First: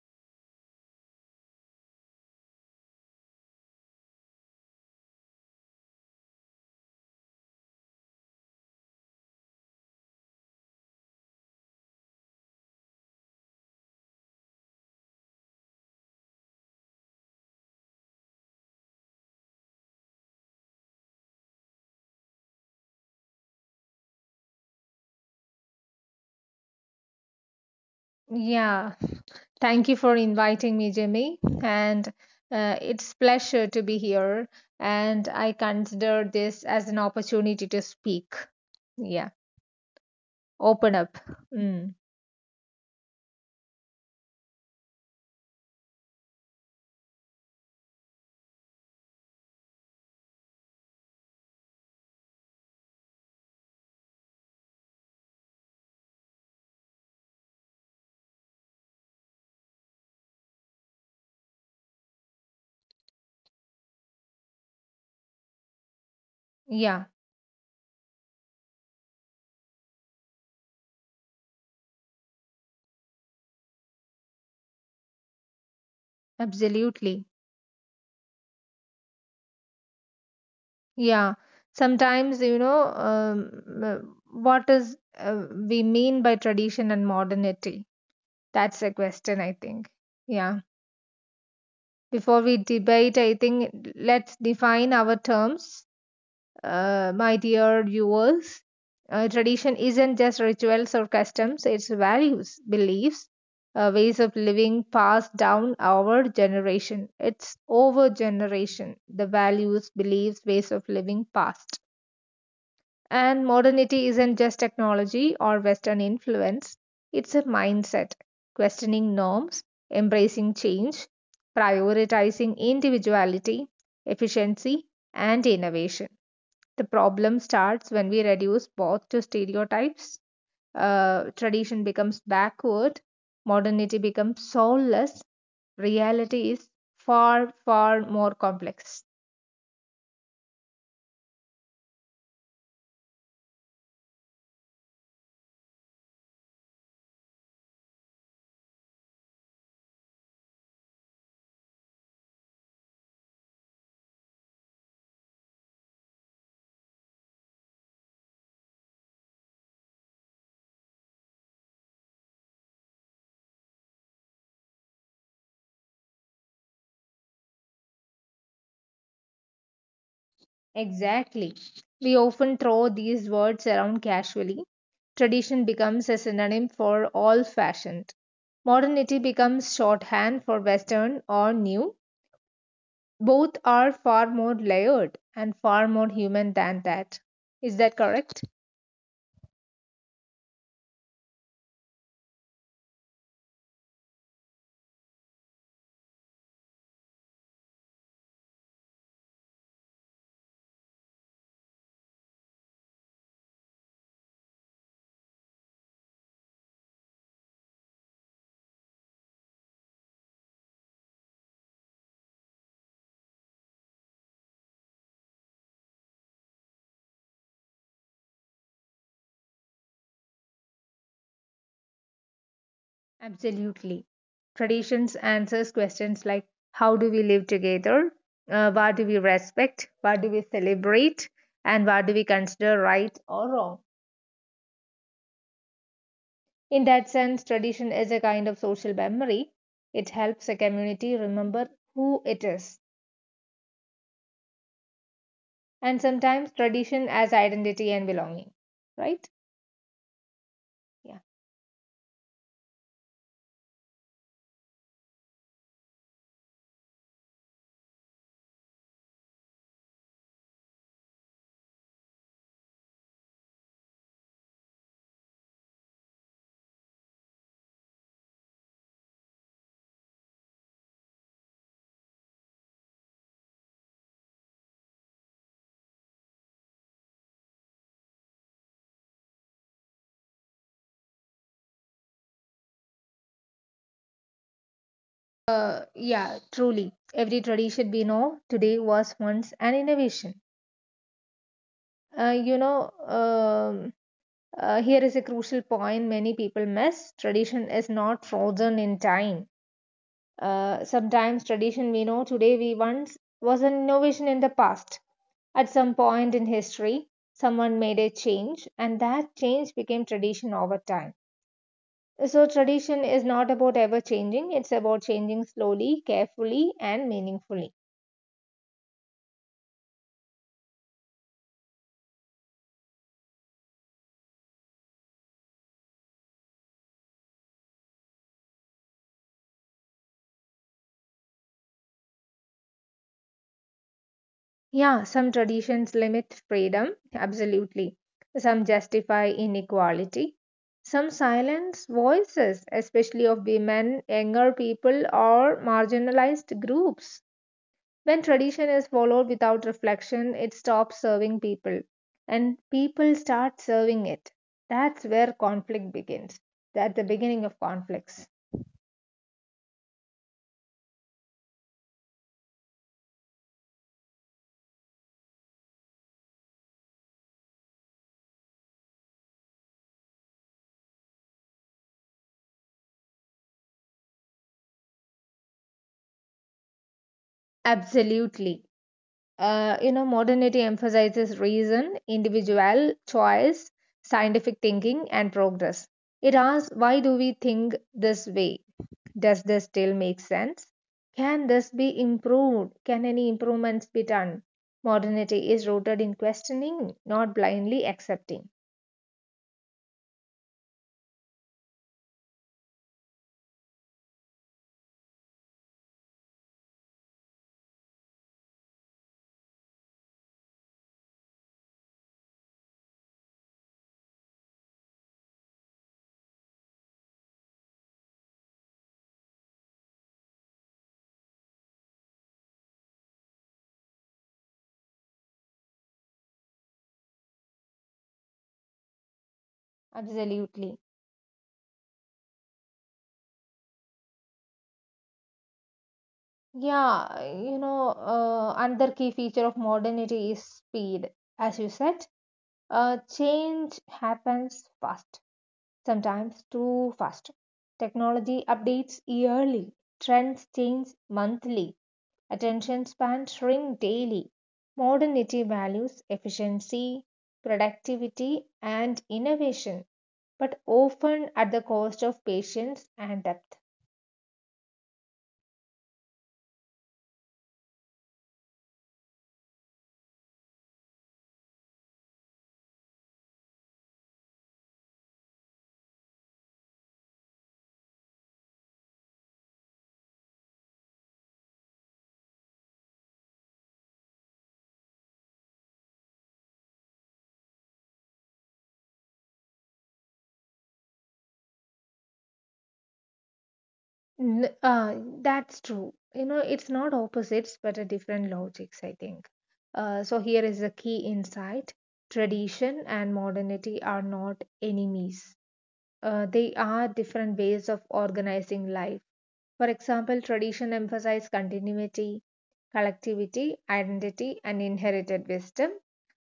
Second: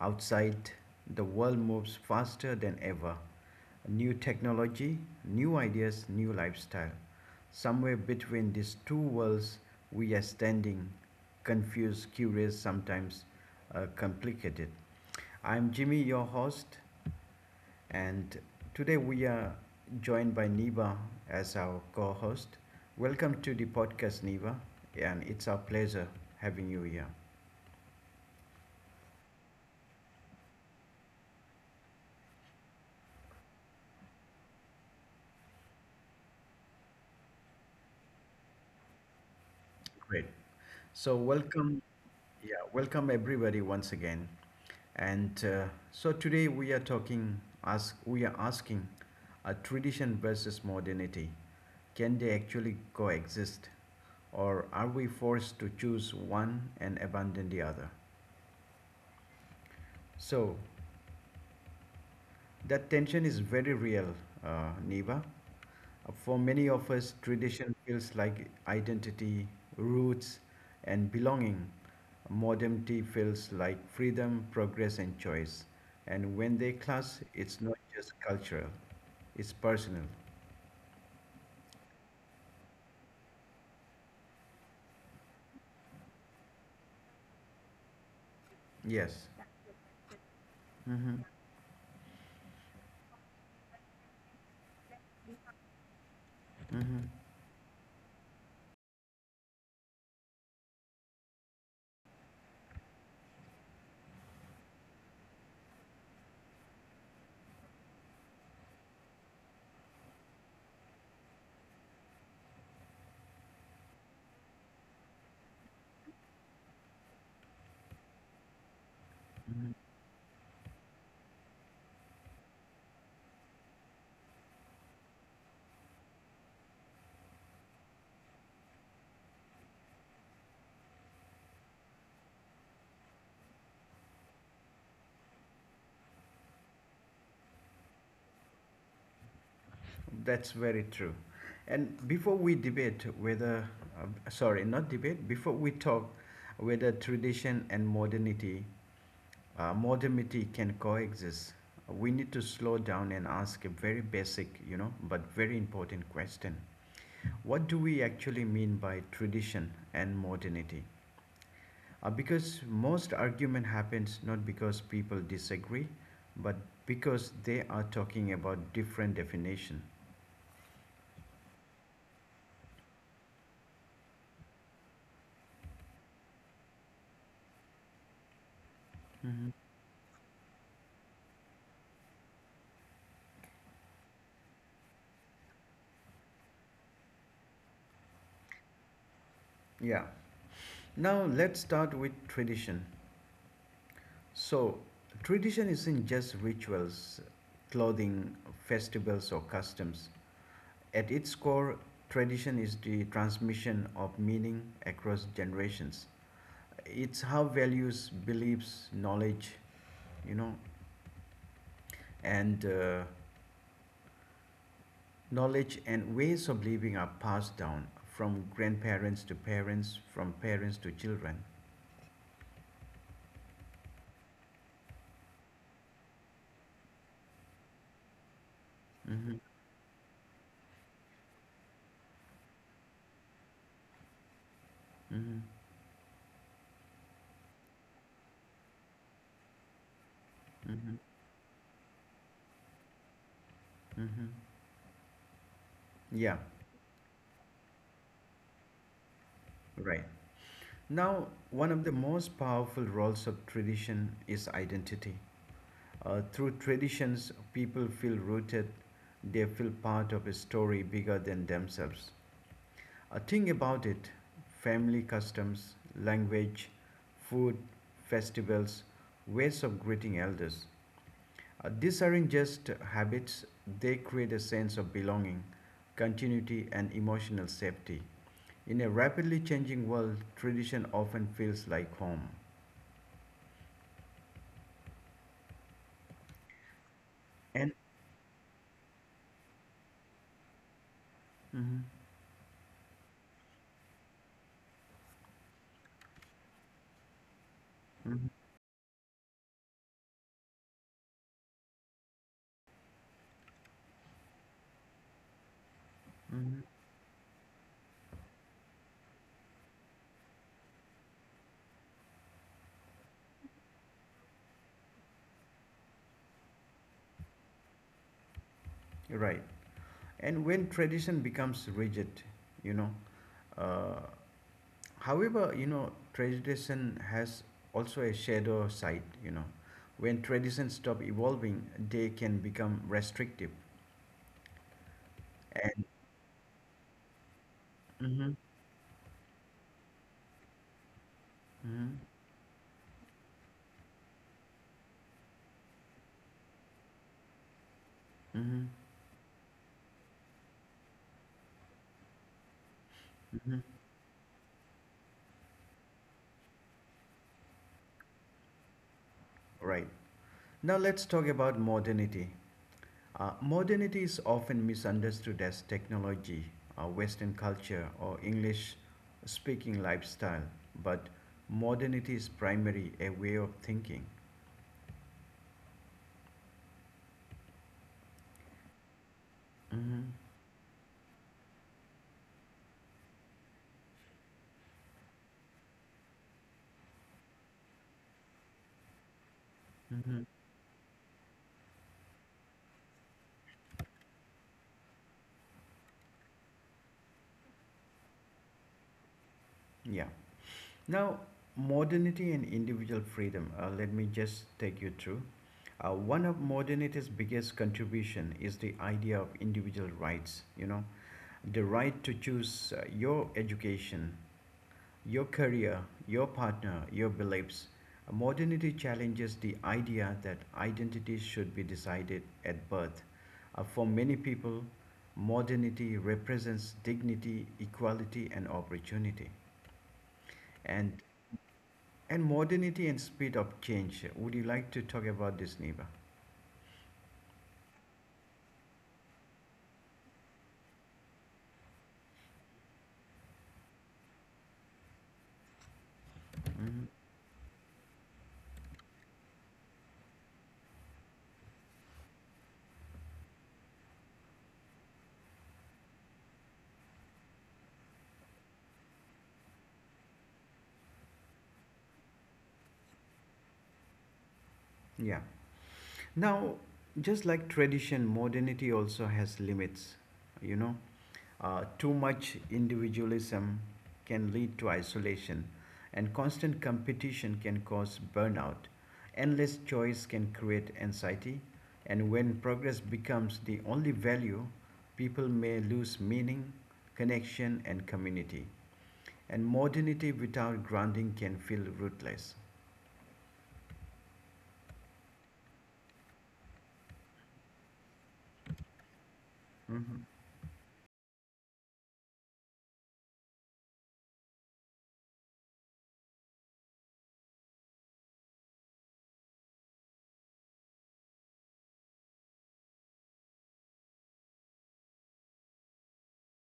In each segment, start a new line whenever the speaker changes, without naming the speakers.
Outside, the world moves faster than ever. New technology, new ideas, new lifestyle. Somewhere between these two worlds, we are standing, confused, curious, sometimes complicated. I'm Jimmy, your host. And today we are joined by Niva as our co host. Welcome to the podcast, Niva, and it's our pleasure having you here.
Yeah, Thank you for inviting me, Jimmy. And It's pleasure to be here. And I consider this as an opportunity to speak. Yeah,
Great.
open
So,
up.
welcome,
Mm.
yeah, welcome everybody once again. And so today we are asking a tradition versus modernity. Can they actually coexist? Or are we forced to choose one and abandon the other? So, that tension is very real, Neva. For many of
Yeah,
us, tradition feels like identity, roots, and belonging. Modernity feels like freedom, progress, and choice. And when they clash,
absolutely.
it's not just cultural, it's personal.
Yeah, sometimes uh, what is we mean by tradition and modernity. That's a
Yes.
question, I think. Yeah.
Mm-hmm.
Before we debate, I think let's define our terms,
Mm-hmm.
my dear viewers. Tradition isn't just rituals or customs, it's values, beliefs, ways of living passed down our generation. It's over generation, the values, beliefs, ways of living passed. And modernity isn't just technology or Western influence, it's a mindset, questioning norms,
Hmm.
embracing change, prioritizing individuality, efficiency, and innovation. The problem starts when we reduce both to stereotypes. Tradition becomes backward, modernity becomes soulless. Reality is far, far more complex.
That's very true. And before we debate whether, sorry, not debate, before we talk whether tradition and modernity can coexist. We need to slow down and ask a very basic, but very important question. What do we actually mean by tradition and modernity? Because most argument happens not because people disagree, but because they are talking about different definition.
Exactly. We often throw these words around casually. Tradition becomes a synonym for old fashioned. Modernity
Hmm.
becomes shorthand for Western or new. Both are far more layered and far more human than that. Is that correct?
Yeah. Now let's start with tradition. So, tradition isn't just rituals, clothing, festivals, or customs. At its core, tradition is the transmission of meaning across generations. It's how values, beliefs, you know, and uh, knowledge and ways of living are passed down from grandparents to parents, from parents to children.
Absolutely. Traditions answers questions like, how do we live together? What do we
Hmm.
respect? What do we celebrate? And what do we consider right or wrong?
Hmm.
In that sense, tradition is a kind of social memory. It helps a
Hmm.
community remember who it is.
Hmm.
And
Yeah,
sometimes tradition as identity and belonging, right?
right. Now,
Yeah.
one of the most powerful roles of tradition is identity. Through traditions, people feel rooted, they feel part of a story bigger than themselves. Think about it: family customs, language, food, festivals, ways of greeting elders. These aren't just habits, they create a sense of belonging, continuity, and emotional safety. In a rapidly changing world, tradition often feels like home.
Yeah, truly. Every
And.
tradition we know today was once an innovation.
Mhm.
Uh, you know, um, Here is a crucial point many people miss: tradition is
Mhm.
not frozen in time. Sometimes tradition we know today we once was an innovation in the past. At some point in
Mhm.
history, someone made a change, and that change became tradition over time. So, tradition is not about ever changing, it's about changing slowly, carefully, and meaningfully.
Right. And when tradition becomes rigid, you know, uh, however, tradition has also a shadow side. When traditions stop evolving, they can become restrictive.
Yeah, some
And.
traditions limit freedom, absolutely.
Mm-hmm.
Some justify inequality. Some
Mm-hmm.
silence voices, especially of women, younger people, or marginalized groups.
Mm-hmm.
When tradition is followed without reflection, it stops serving people, and
Mm-hmm.
people start serving it. That's where conflict begins. That's the beginning of conflicts.
Right. Now let's talk about modernity. Modernity is often misunderstood as technology, Western culture, or English speaking lifestyle, but modernity is primarily a way of thinking.
Absolutely.
Hmm.
You know, modernity emphasizes reason, individual choice, scientific thinking, and progress. It asks, why do we think this way? Does this still
Hmm.
make sense? Can this be improved? Can any improvements be done? Modernity is rooted in questioning, not blindly accepting.
Yeah. Now, modernity and individual freedom. Let me just take you through. One of modernity's biggest contribution is the idea of individual rights. The right to choose your education, your career, your partner, your beliefs. Modernity challenges the idea that identity should be decided at birth. For many people, modernity represents dignity, equality, and opportunity. And
Absolutely.
and modernity and speed of change. Would you like to talk about this, Niva?
Yeah, you know, another key feature of modernity is speed. As you said, change happens fast, sometimes
Mhm.
too fast. Technology updates yearly, trends change monthly, attention spans shrink daily. Modernity values efficiency, productivity, and innovation, but often at the cost of patience and depth.
Yeah. Now, just like tradition, modernity also has limits. You know, Too much individualism can lead to isolation, and constant competition can cause burnout. Endless choice can create anxiety, and when progress becomes the only value, people may lose meaning, connection, and community. And modernity without grounding can feel rootless.
N- uh, that's true. You know, it's not opposites, but a different logics, I think.
Mhm.
So here is a key insight. Tradition and modernity are not enemies. They are different ways of organizing life. For example, tradition emphasizes continuity, collectivity, identity, and inherited wisdom.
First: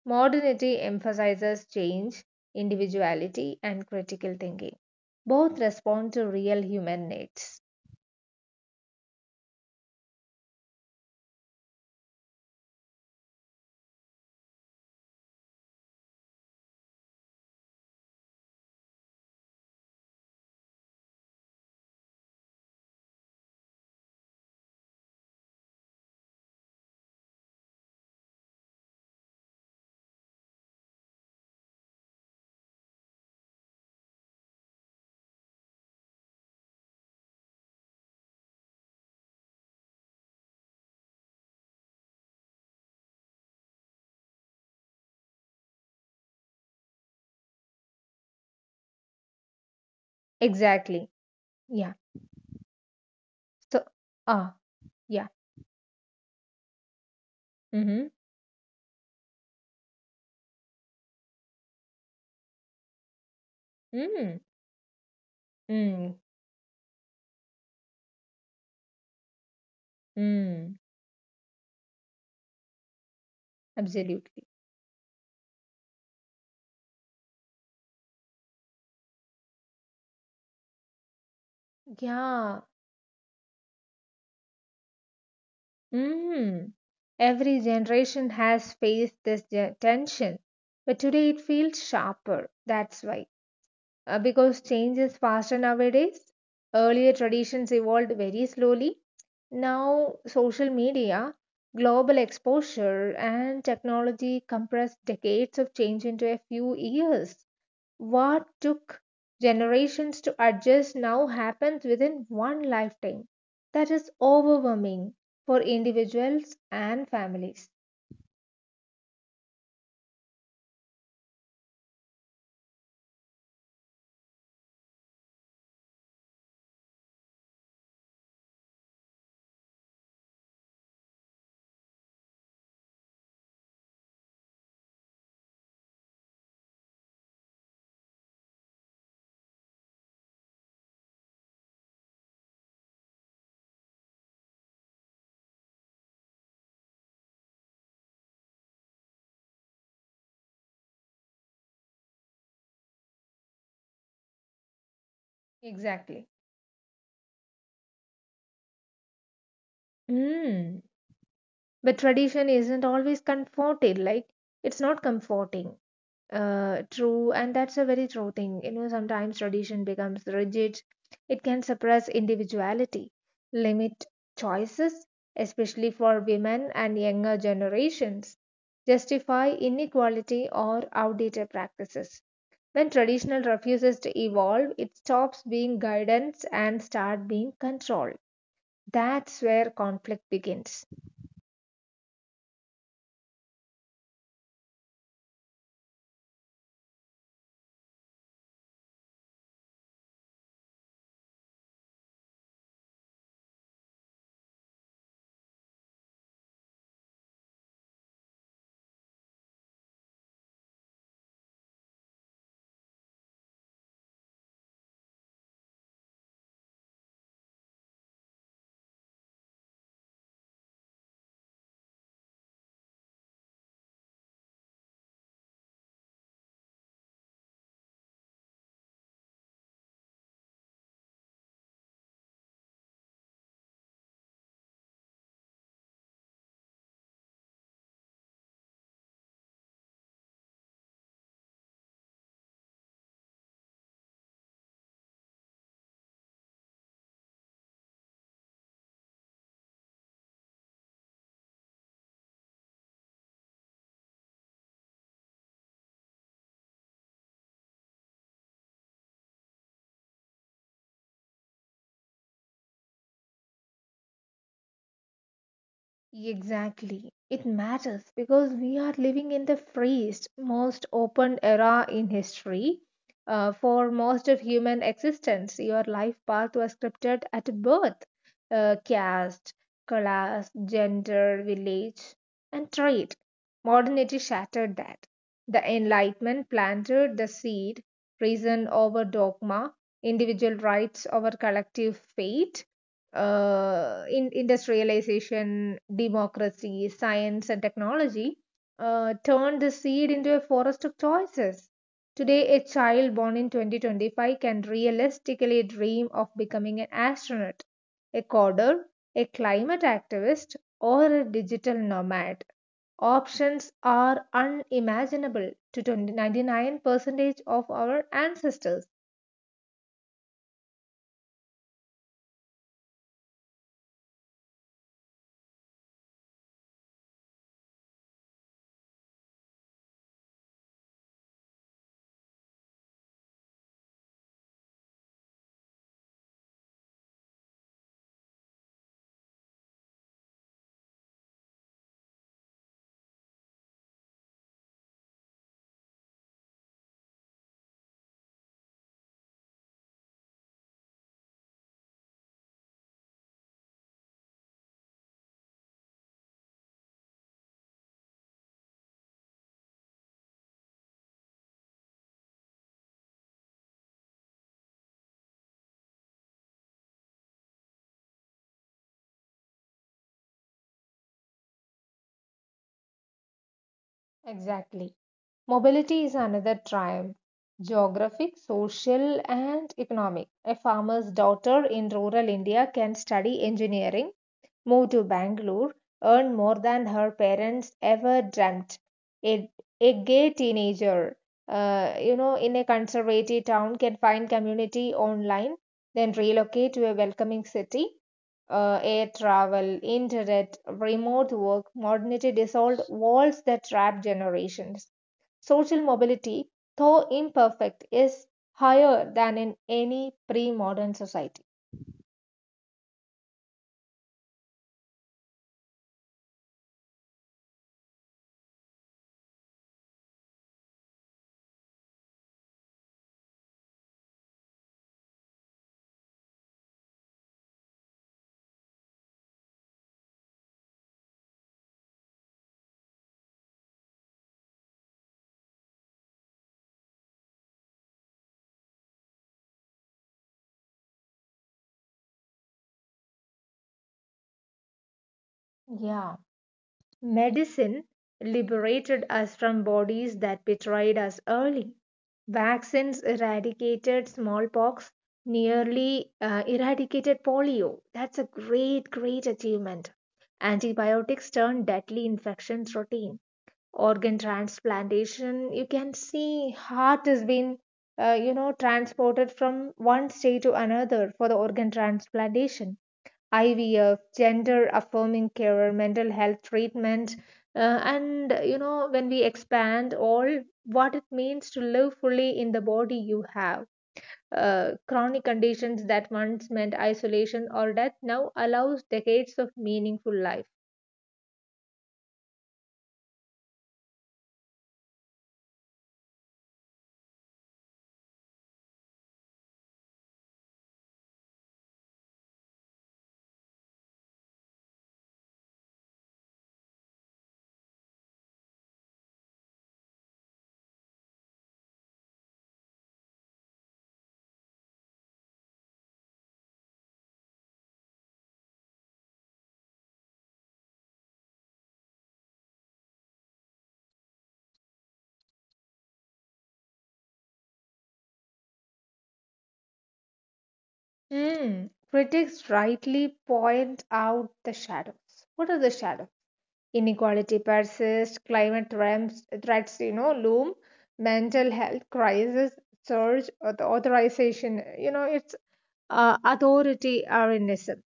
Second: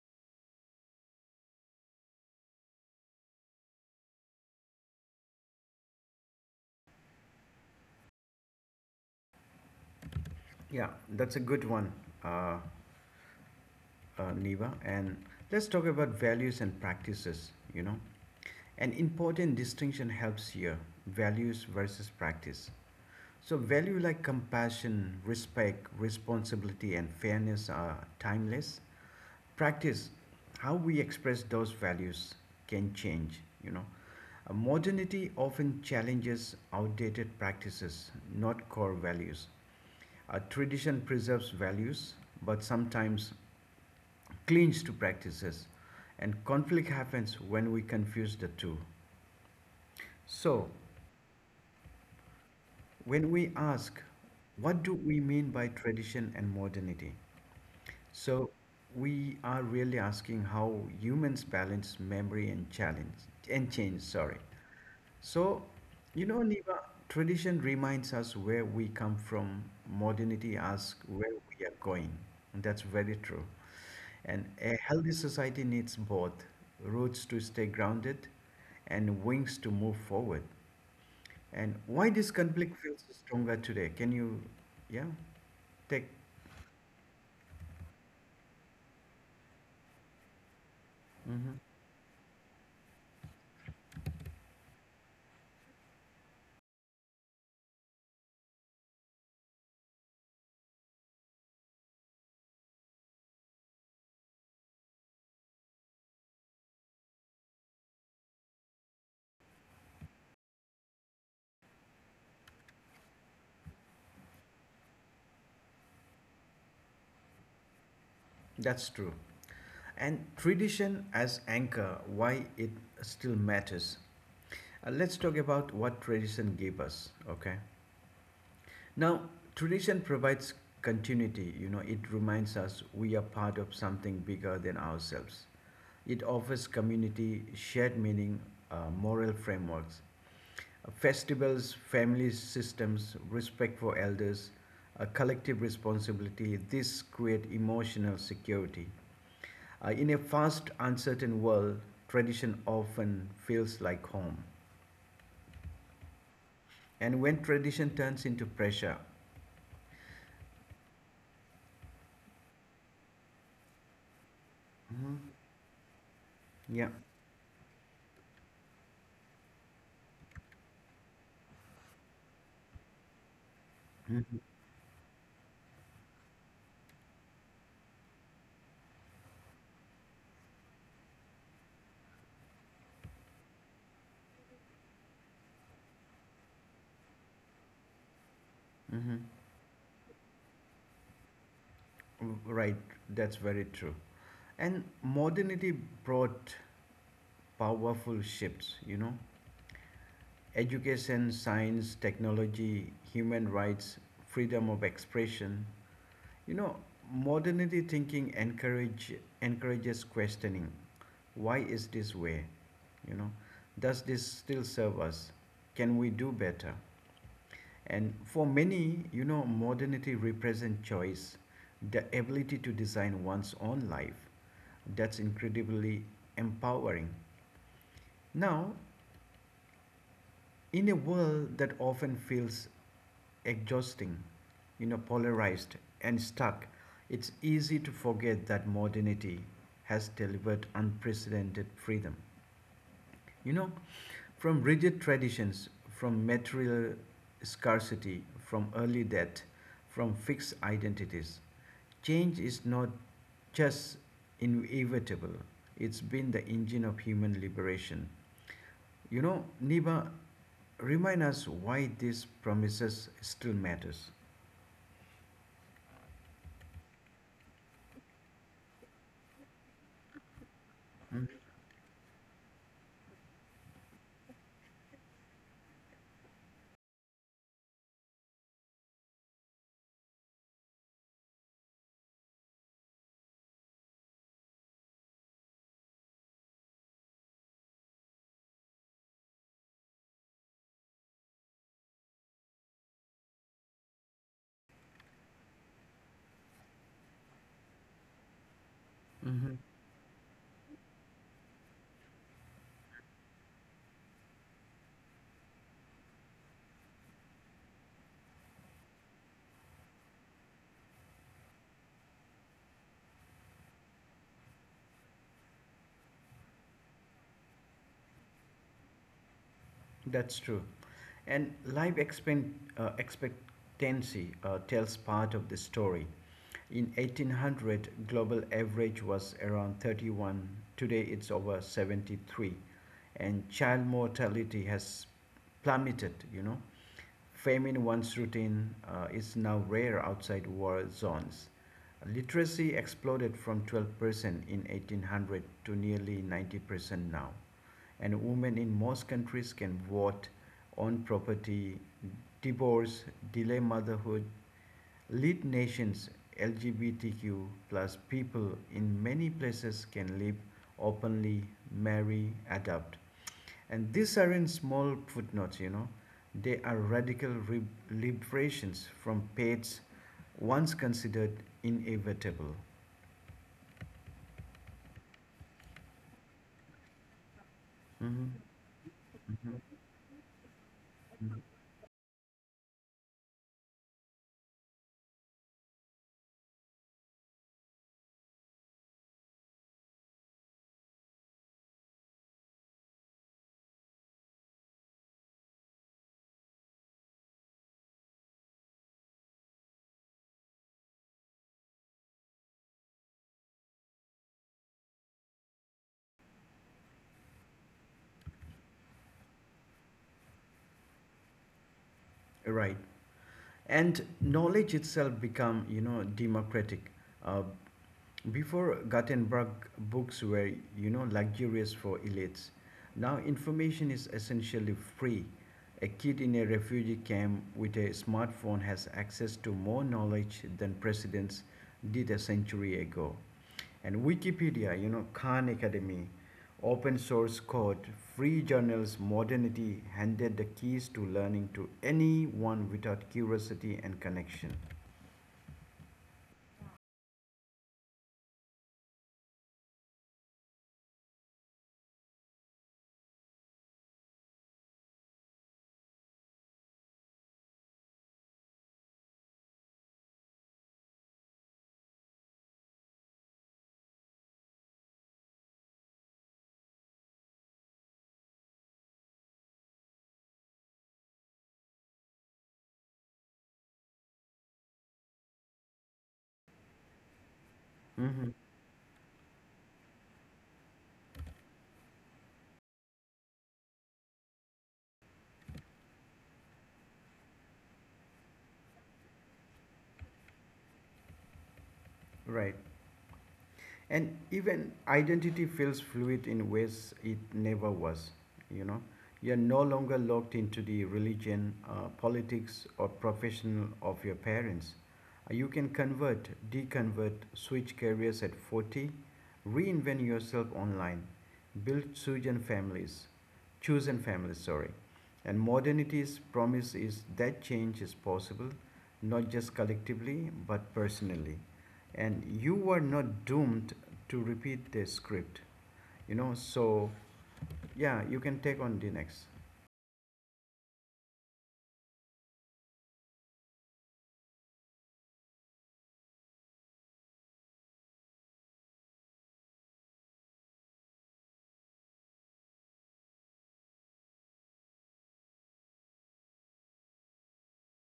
Modernity emphasizes change, individuality, and critical thinking. Both respond to real human needs.
Yeah, that's a good one, uh, Niva. And let's talk about values and practices. An important distinction helps here: values versus practice. So, value like compassion, respect, responsibility, and fairness are timeless. Practice, how we express those values, can change. Modernity often challenges outdated practices, not core values. A tradition preserves values, but sometimes clings to practices, and conflict happens when we confuse the two. So,
Exactly. Yeah.
when we
So,
ask
ah,
what do we
yeah.
mean by tradition and modernity,
Mm-hmm.
so we are really asking how humans balance memory and challenge and change,
Mm,
sorry. So,
mm,
Niva, tradition reminds us where we come from, modernity
mm.
asks where we are going. And that's very true.
Absolutely.
And a healthy society needs both, roots to stay grounded and wings to move forward. And why this
Yeah.
conflict feels stronger today? Can you, yeah, take?
Mm. Every generation has faced this tension, but today it
Hmm.
feels sharper. That's why. Because change is faster nowadays. Earlier traditions evolved very slowly. Now, social media, global exposure, and technology compress decades of change into a few years. What took generations to adjust now happens within one lifetime. That is overwhelming for individuals and families.
That's true. And tradition as anchor, why it still matters. Let's talk about what tradition gave us, okay? Now, tradition provides continuity, it reminds us we are part of something bigger than ourselves. It offers community, shared meaning, moral frameworks. Festivals, family systems, respect for elders, a collective responsibility, this create emotional security. In a fast, uncertain world, tradition often feels like home.
Exactly.
And when tradition turns into pressure.
Mm. But tradition isn't always comforting. Like, it's not
Mhm.
comforting.
Yeah.
True, and that's a very true thing. You know, sometimes tradition becomes rigid. It can suppress individuality, limit
Mm-hmm.
choices, especially for women and younger generations, justify inequality or outdated practices. When traditional refuses to evolve, it stops being guidance and start being control.
Mm-hmm.
That's where conflict begins.
Mm. Right, that's very true. And modernity brought powerful shifts. Education, science, technology, human rights, freedom of expression. You know, Modernity thinking encourages questioning. Why is this way? You know, does this still serve us? Can we do better? And for many, modernity represents choice, the ability to design one's own life. That's incredibly empowering. Now, in a world that often feels exhausting, polarized and stuck, it's easy to forget that modernity has delivered unprecedented freedom. You know, from rigid traditions, from material scarcity, from early death, from fixed identities. Change is not just inevitable, it's been the engine of human liberation. Niba, remind us why these promises still matters.
Exactly. It matters because we are living in the freest, most open era in history. For most of human existence, your life path was scripted at birth, caste, class, gender, village, and trade. Modernity shattered that. The Enlightenment planted the seed, reason over dogma, individual rights over collective fate, in industrialization, democracy, science, and technology,
Mm-hmm.
turned the seed into a forest of choices. Today, a child born in 2025 can realistically dream of becoming an astronaut, a coder, a climate activist, or a digital nomad. Options are unimaginable to 99% of our ancestors.
That's true. And life expectancy tells part of the story. In 1800, global average was around 31. Today it's over 73. And child mortality has plummeted. Fame in one's routine is now rare outside war zones. Literacy exploded from 12% in 1800 to nearly 90% now, and women in most countries can vote, own property, divorce, delay motherhood, lead nations. LGBTQ plus people in many places can live openly, marry, adopt, and these are in small footnotes. They are radical liberations from paths once considered inevitable.
Exactly. Mobility is another triumph, geographic,
Mhm.
social, and economic. A farmer's daughter in rural India can study engineering, move to Bangalore, earn more than her parents ever dreamt. A, a gay teenager, you know, in a conservative town can find community online, then relocate to a welcoming city. Air travel, internet, remote work, modernity dissolved walls that trap generations. Social mobility, though imperfect, is higher than in any pre modern society.
Right. And knowledge itself become, democratic. Uh, Before Gothenburg, books were, luxurious for elites. Now information is essentially free. A kid in a refugee camp with a smartphone has access to more knowledge than presidents did a century ago. And Wikipedia, Khan Academy, open source code, free journals, modernity handed the keys to learning to anyone without curiosity and connection.
Yeah. Medicine liberated us from bodies that betrayed us early. Vaccines eradicated smallpox, nearly eradicated polio. That's a great, great achievement. Antibiotics turned deadly infections routine. Organ transplantation, you can see heart has been, you know, transported from one state to another for the organ transplantation, IVF, gender affirming care, mental health treatment,
Hmm.
and you know, when we expand all what it means to live fully in the body you have, chronic conditions that once meant isolation or death now allows decades of meaningful life.
Right. And even identity feels fluid in ways it never was. you know you're no longer locked into the religion, politics or profession of your parents. You can convert, deconvert, switch careers at 40, reinvent yourself online, build chosen families, sorry. And modernity's promise is that change is possible, not just collectively but personally. And you were not doomed to repeat the script. So, yeah, you can take on the next.
Hmm. Critics rightly point out the shadows. What are the shadows? Inequality persists, climate threats, threats, you know, loom, mental health crisis surge, authorization. You know, it's authoritarianism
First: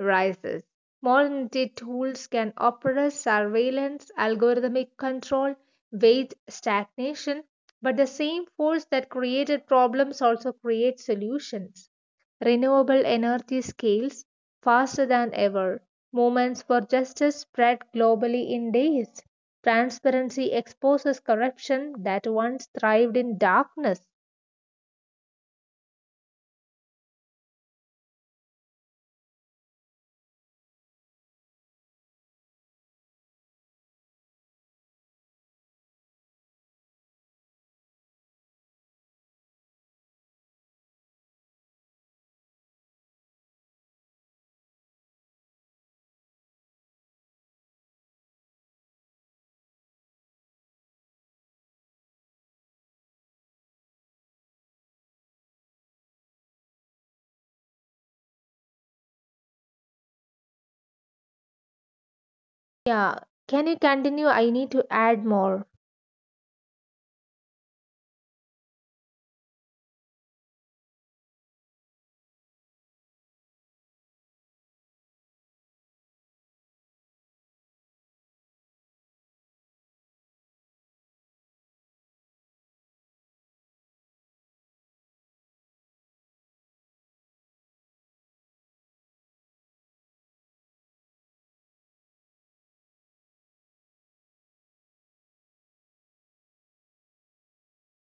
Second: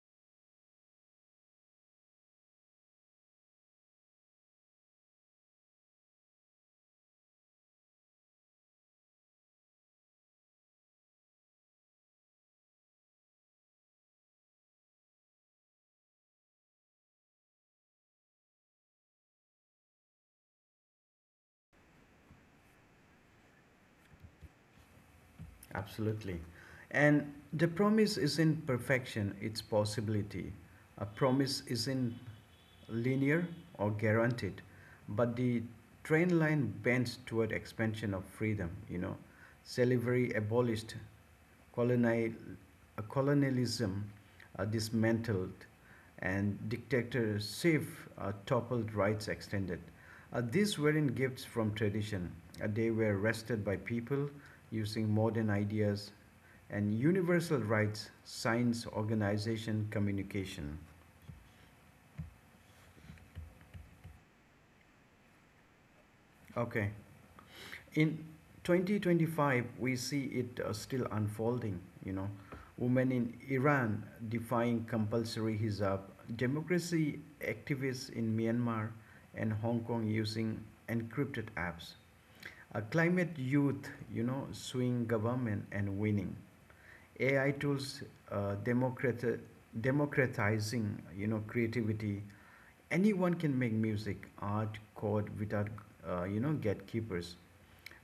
rises. Modern tools can oppress surveillance, algorithmic control, wage stagnation, but the same force that created problems also creates solutions. Renewable energy scales faster than ever. Movements for justice spread globally in days. Transparency exposes corruption that once thrived in darkness.
Absolutely. And the promise isn't perfection, it's possibility. A promise isn't linear or guaranteed, but the train line bends toward expansion of freedom. Slavery abolished, colonial, colonialism dismantled, and dictatorship toppled, rights extended. These weren't gifts from tradition, they were wrested by people using modern ideas and universal rights, science, organization, communication.
Yeah, can you continue? I need to add more.
Okay, in 2025 we see it still unfolding. Women in Iran defying compulsory hijab, democracy activists in Myanmar and Hong Kong using encrypted apps, a climate youth, suing government and winning. AI tools, uh, democrat- democratizing, creativity. Anyone can make music, art, code without, gatekeepers.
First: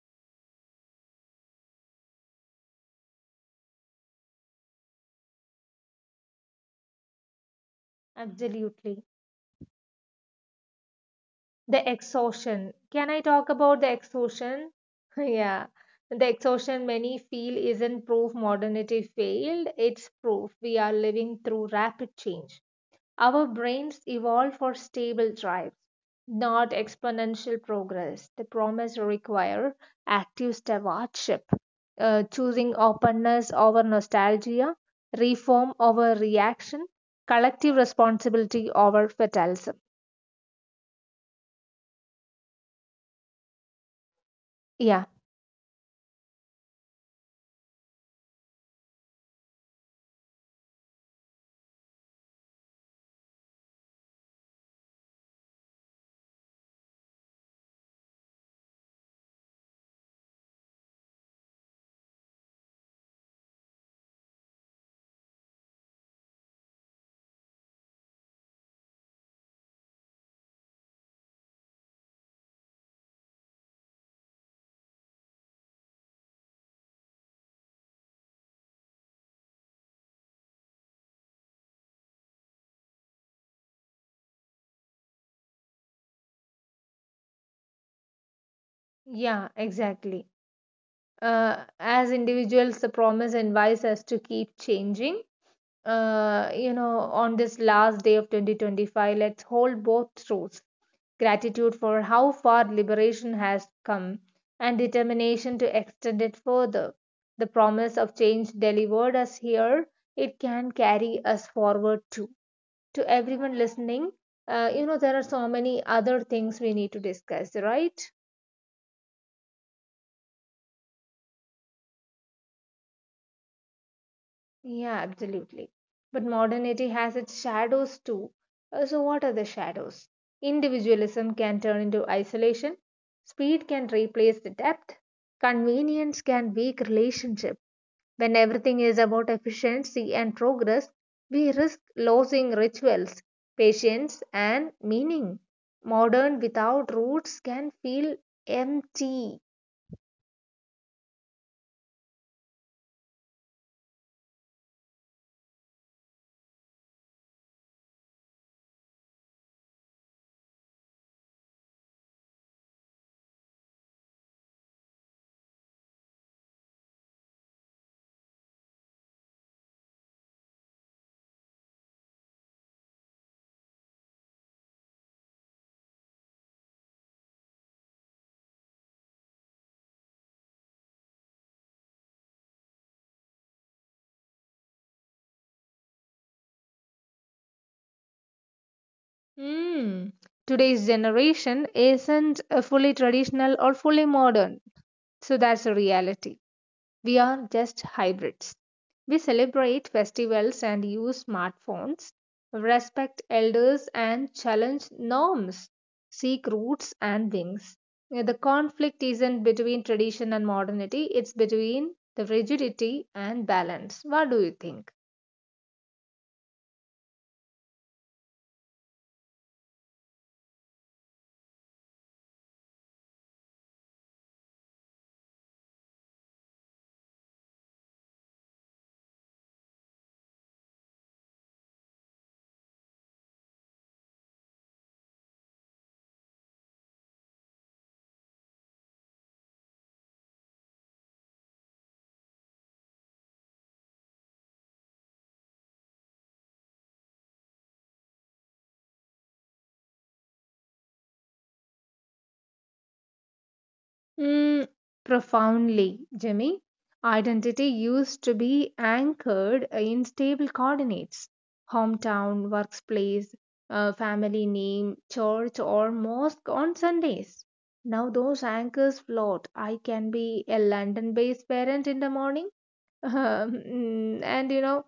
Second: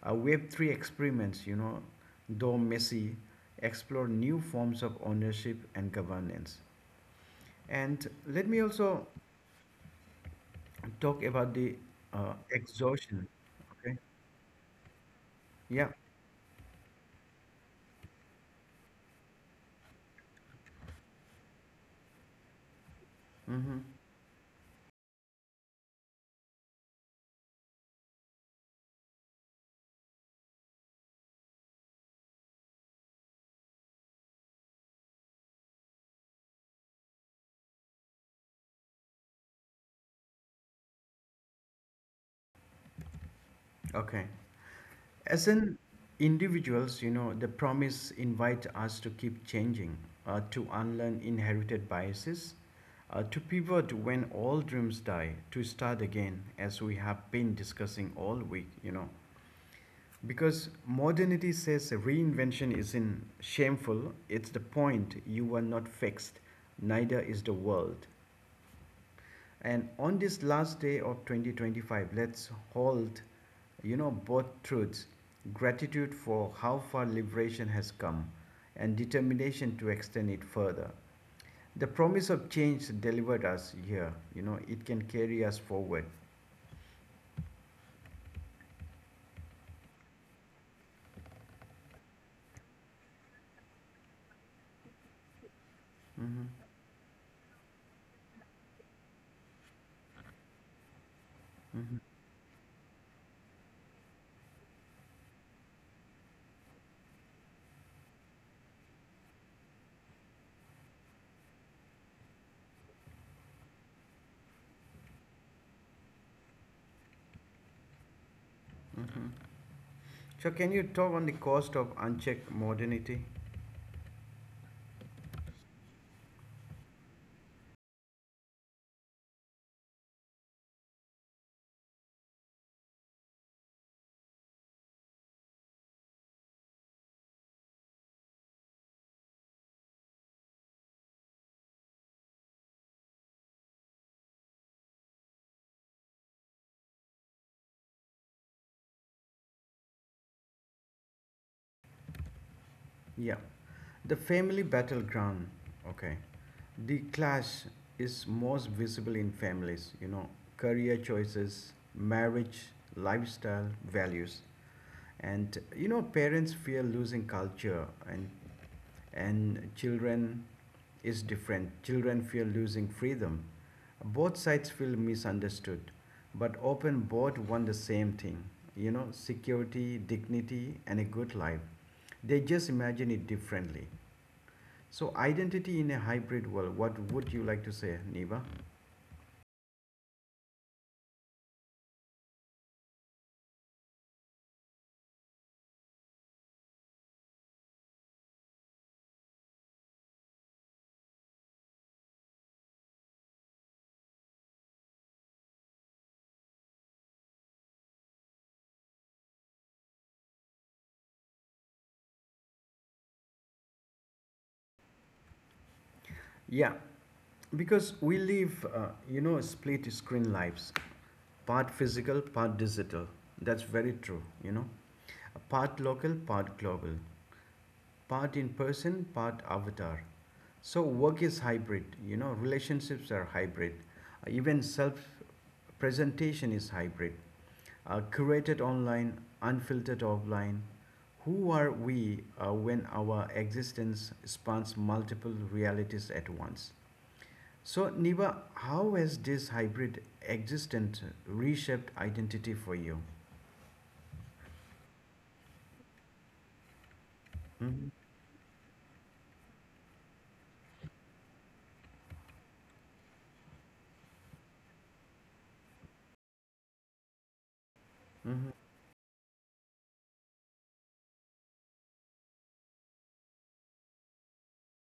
Web3 experiments, though messy, explore new forms of ownership and governance. And let me
Absolutely.
also talk about the
The exhaustion. Can I
exhaustion.
talk about the
Okay.
exhaustion? Yeah.
Yeah.
The exhaustion many feel isn't proof modernity failed, it's proof we are living through rapid change. Our
Mm-hmm.
brains evolve for stable drives, not exponential progress. The promise require active stewardship, choosing openness over nostalgia, reform over reaction, collective responsibility over fatalism.
Okay.
Yeah.
As an individuals, the promise invite us to keep changing, to unlearn inherited biases, to pivot when all dreams die, to start again, as we have been discussing all week. Because modernity says reinvention isn't shameful, it's the point you are not fixed, neither is the world. And on this last day of 2025, let's hold, both truths: gratitude for how far liberation has come and determination to extend it further. The promise of change delivered us here, it can carry us forward.
Yeah, exactly. As individuals, the promise invites us to keep changing.
Hmm.
You know, on this last day of 2025, let's hold both truths, gratitude for
Hmm.
how far liberation has come and determination to extend it further. The promise of change delivered us here, it can carry us forward too. To everyone listening, you know, there are so many other things we need to discuss, right?
So, can you talk on the cost of unchecked modernity?
Yeah, absolutely. But modernity has its shadows too. So, what are the shadows? Individualism can turn into isolation, speed can replace the depth, convenience can weaken relationship. When everything is about efficiency and progress, we risk losing rituals, patience, and meaning. Modern without roots can feel empty.
Yeah. The family battleground. Okay. The clash is most visible in families, career choices, marriage, lifestyle, values. And parents fear losing culture and children is different. Children fear losing freedom. Both sides feel misunderstood, but often both want the same thing, security, dignity and a good life. They just imagine it differently. So, identity in a hybrid world, what would you like to say, Neva?
Hmm. Today's generation isn't fully traditional or fully modern, so that's a reality. We are just hybrids. We celebrate festivals and use smartphones, respect elders and challenge norms, seek roots and wings. The conflict isn't between tradition and modernity, it's between the rigidity and balance. What do you think?
Yeah, because we live, split screen lives, part physical, part digital. That's very true, part local, part global. Part in person, part avatar. So work is hybrid, relationships are hybrid. Even self presentation is hybrid. Curated online, unfiltered offline. Who are we when our existence spans multiple realities at once? So, Niva, how has this hybrid existence reshaped identity for you?
Mm, profoundly, Jimmy. Identity
Mhm,
used to be anchored in stable coordinates, hometown, workplace, family name, church, or mosque on Sundays. Now those
mhm,
anchors float. I can be a London based parent in the morning, and you know,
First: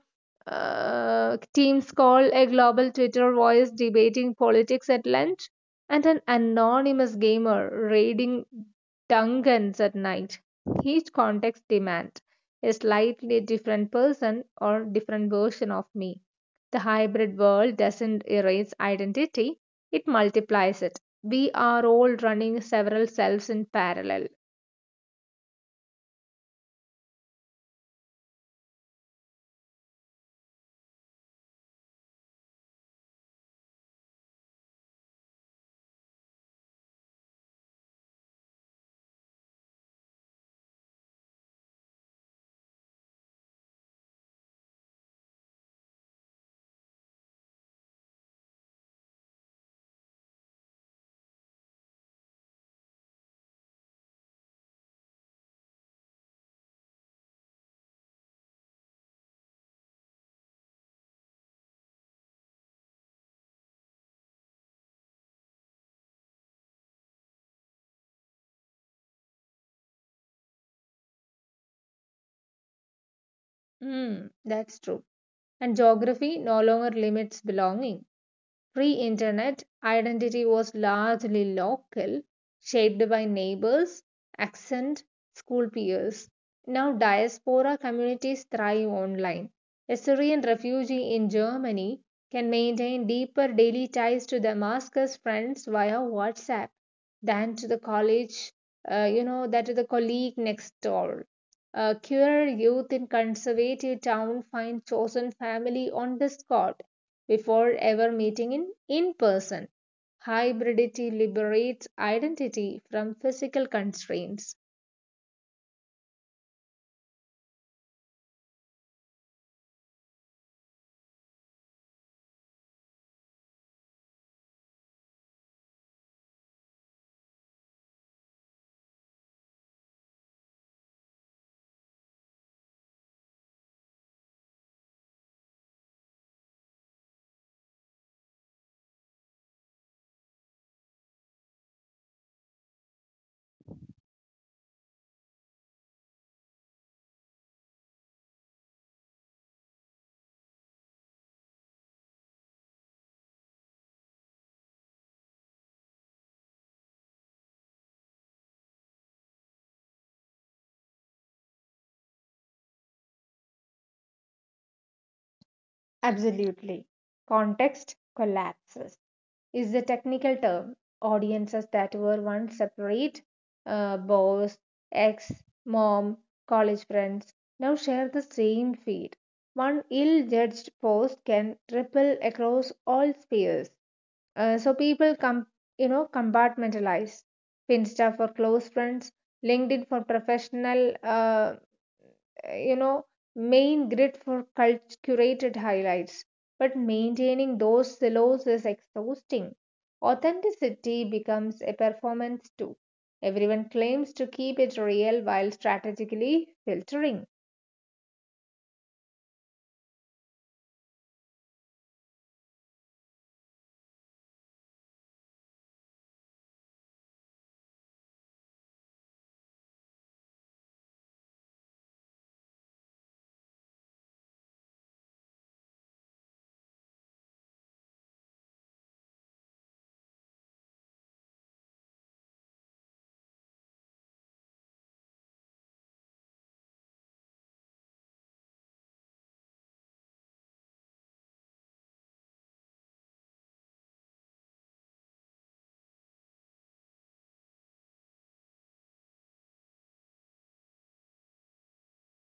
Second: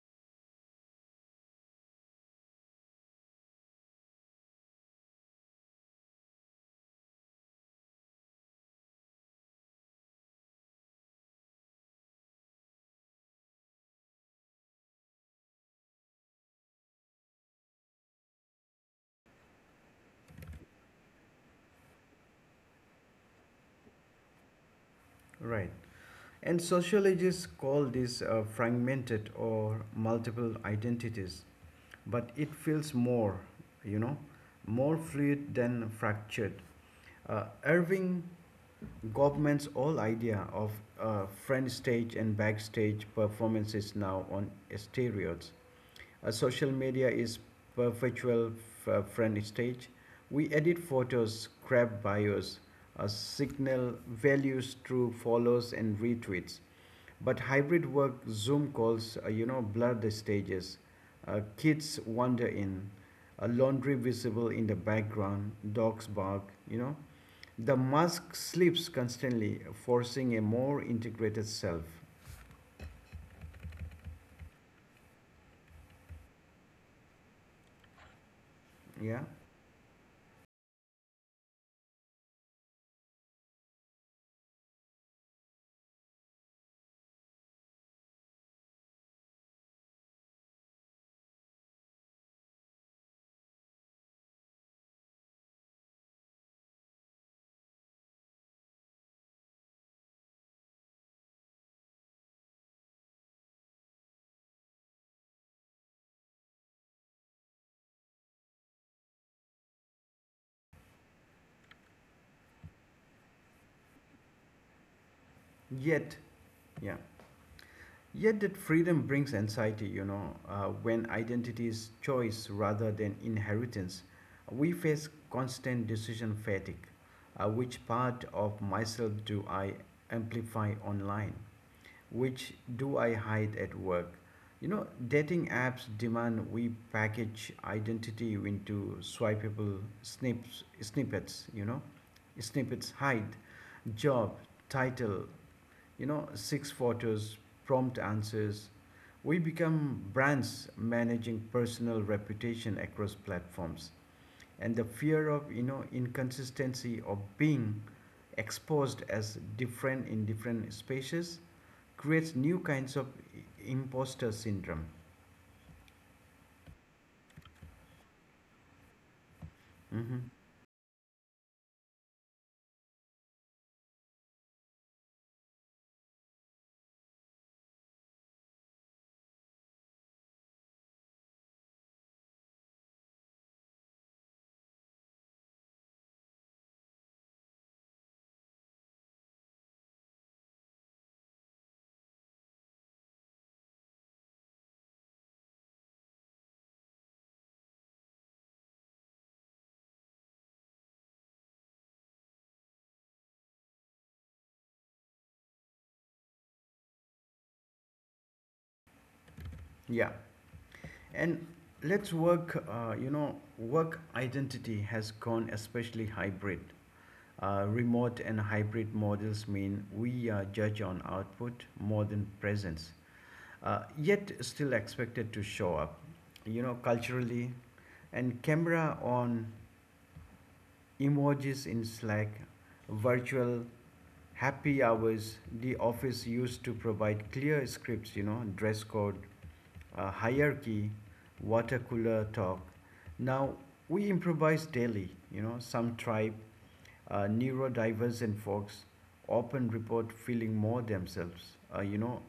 teams call a global Twitter voice debating politics at lunch, and an anonymous gamer raiding Dungeons at night. Each context demands a slightly different person or different version of me. The hybrid world doesn't erase identity, it multiplies it. We are all running several selves in parallel.
Right. And sociologists call this fragmented or multiple identities, but it feels more, you know, more fluid than fractured. Irving Goffman's whole idea of front stage and backstage performances now on steroids. Social media is perpetual front stage. We edit photos, grab bios, signal values through follows and retweets. But hybrid work, Zoom calls, blur the stages. Kids wander in, laundry visible in the background, dogs bark, you know. The mask slips constantly, forcing a more integrated self.
Hmm, that's true. And geography no longer limits belonging. Pre
Yeah.
internet, identity was largely local, shaped by neighbors, accent, school peers. Now, diaspora communities thrive online. A Syrian refugee in Germany can maintain deeper daily ties to Damascus friends via WhatsApp than to the college, you know, that to the colleague next door. Queer youth in conservative town find chosen family on Discord before ever meeting in person. Hybridity liberates identity from physical constraints.
Yet, yeah. Yet that freedom brings anxiety, when identity is choice rather than inheritance. We face constant decision fatigue. Which part of myself do I amplify online? Which do I hide at work? You know, dating apps demand we package identity into swipeable snippets, hide, job, title, you know, six photos, prompt answers. We become brands managing personal reputation across platforms. And the fear of, you know, inconsistency of being exposed as different in different spaces creates new kinds of imposter syndrome.
Absolutely. Context collapses is the
Hmm.
technical term. Audiences that were once separate, boss, ex, mom, college friends, now share the same feed. One ill judged post can ripple across all spheres. So people, you know, compartmentalize Finsta for close friends, LinkedIn for professional, you know, main grid for curated highlights. But maintaining those silos is exhausting. Authenticity becomes a performance too. Everyone claims to keep it real while strategically filtering.
Yeah. And let's work, you know, work identity has gone especially hybrid. Remote and hybrid models mean we are judged on output more than presence, yet still expected to show up, you know, culturally. And camera on emojis in Slack, virtual happy hours, the office used to provide clear scripts, you know, dress code, hierarchy, water cooler talk. Now we improvise daily, you know, some tribe, neurodivergent folks often report feeling more themselves,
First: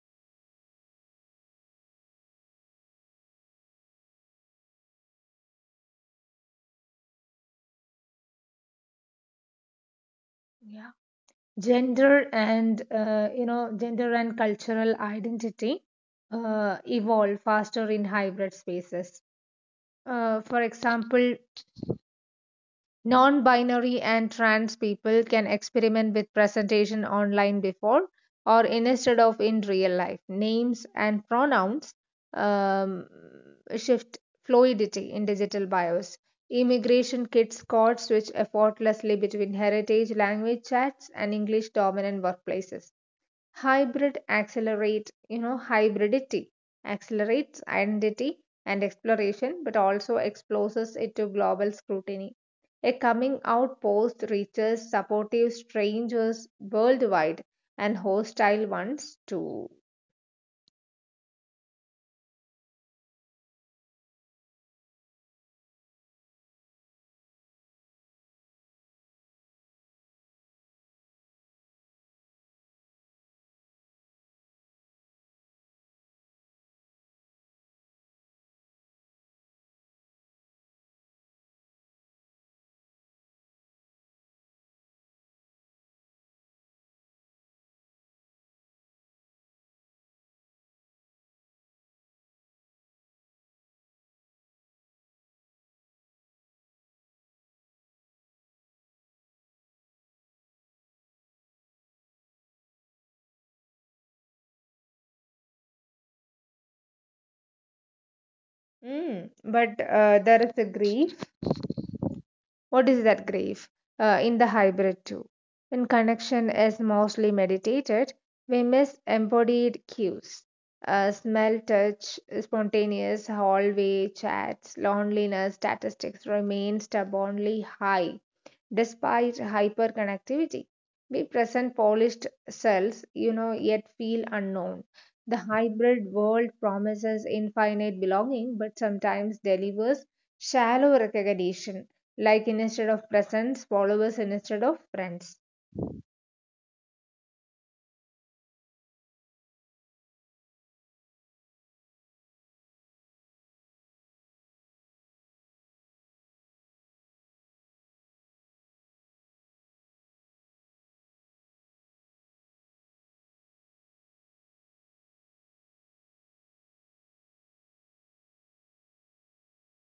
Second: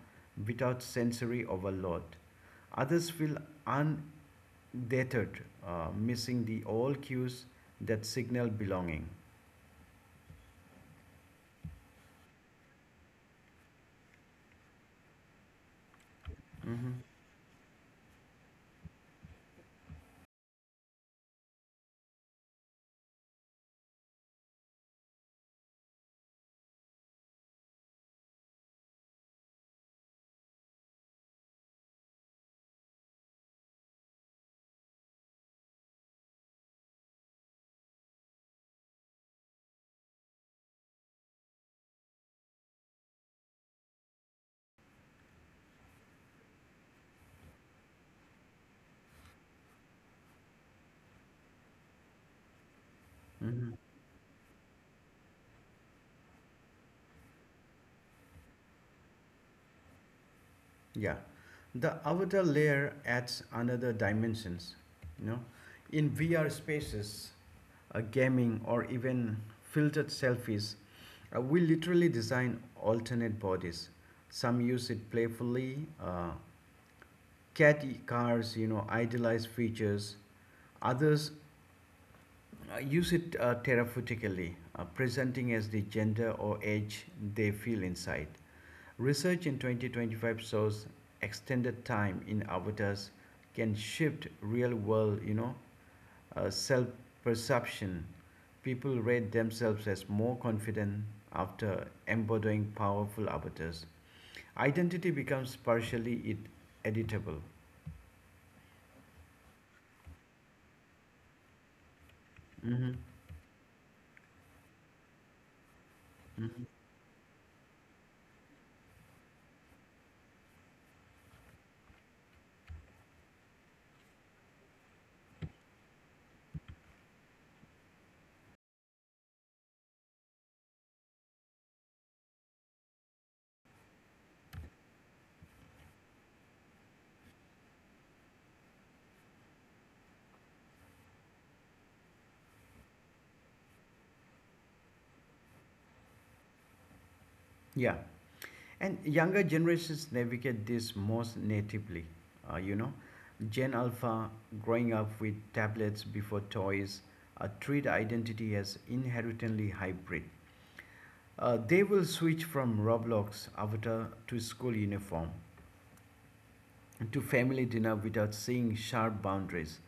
without sensory overload. Others feel undeterred, missing the all cues that signal belonging.
Gender and gender and cultural identity evolve faster in hybrid spaces. For example, non-binary and trans people can experiment with presentation online before or instead of in real life. Names and pronouns, um, shift, fluidity in digital bios. Immigration kids code switch effortlessly between heritage language chats and english dominant workplaces. Hybridity accelerates identity and exploration, but also exposes it to global scrutiny. A coming
Mm-hmm.
out post reaches supportive strangers worldwide, and hostile ones too.
Yeah, the avatar layer adds another dimensions. You know, in VR spaces, gaming, or even filtered selfies, we literally design alternate bodies. Some use it playfully, catty cars, you know, idealized features. Others use it therapeutically, presenting as the gender or age they feel inside. Research in 2025 shows extended time in avatars can shift real world, self perception. People rate themselves as more confident after embodying powerful avatars. Identity becomes partially it editable.
Mm, but there is a grief.
hmm
What is that grief? In the hybrid too. When connection
hmm
is mostly meditated, we miss embodied cues. Smell, touch, spontaneous hallway chats, loneliness statistics remain stubbornly high. Despite hyperconnectivity, we present polished cells, yet feel unknown. The hybrid world promises infinite belonging, but sometimes delivers shallow recognition, like instead of presence, followers instead of friends.
Yeah. And younger generations navigate this most natively. Uh, you know, Gen Alpha, growing up with tablets before toys, treat identity as inherently hybrid. They will switch from Roblox avatar to school uniform to family dinner without seeing sharp boundaries.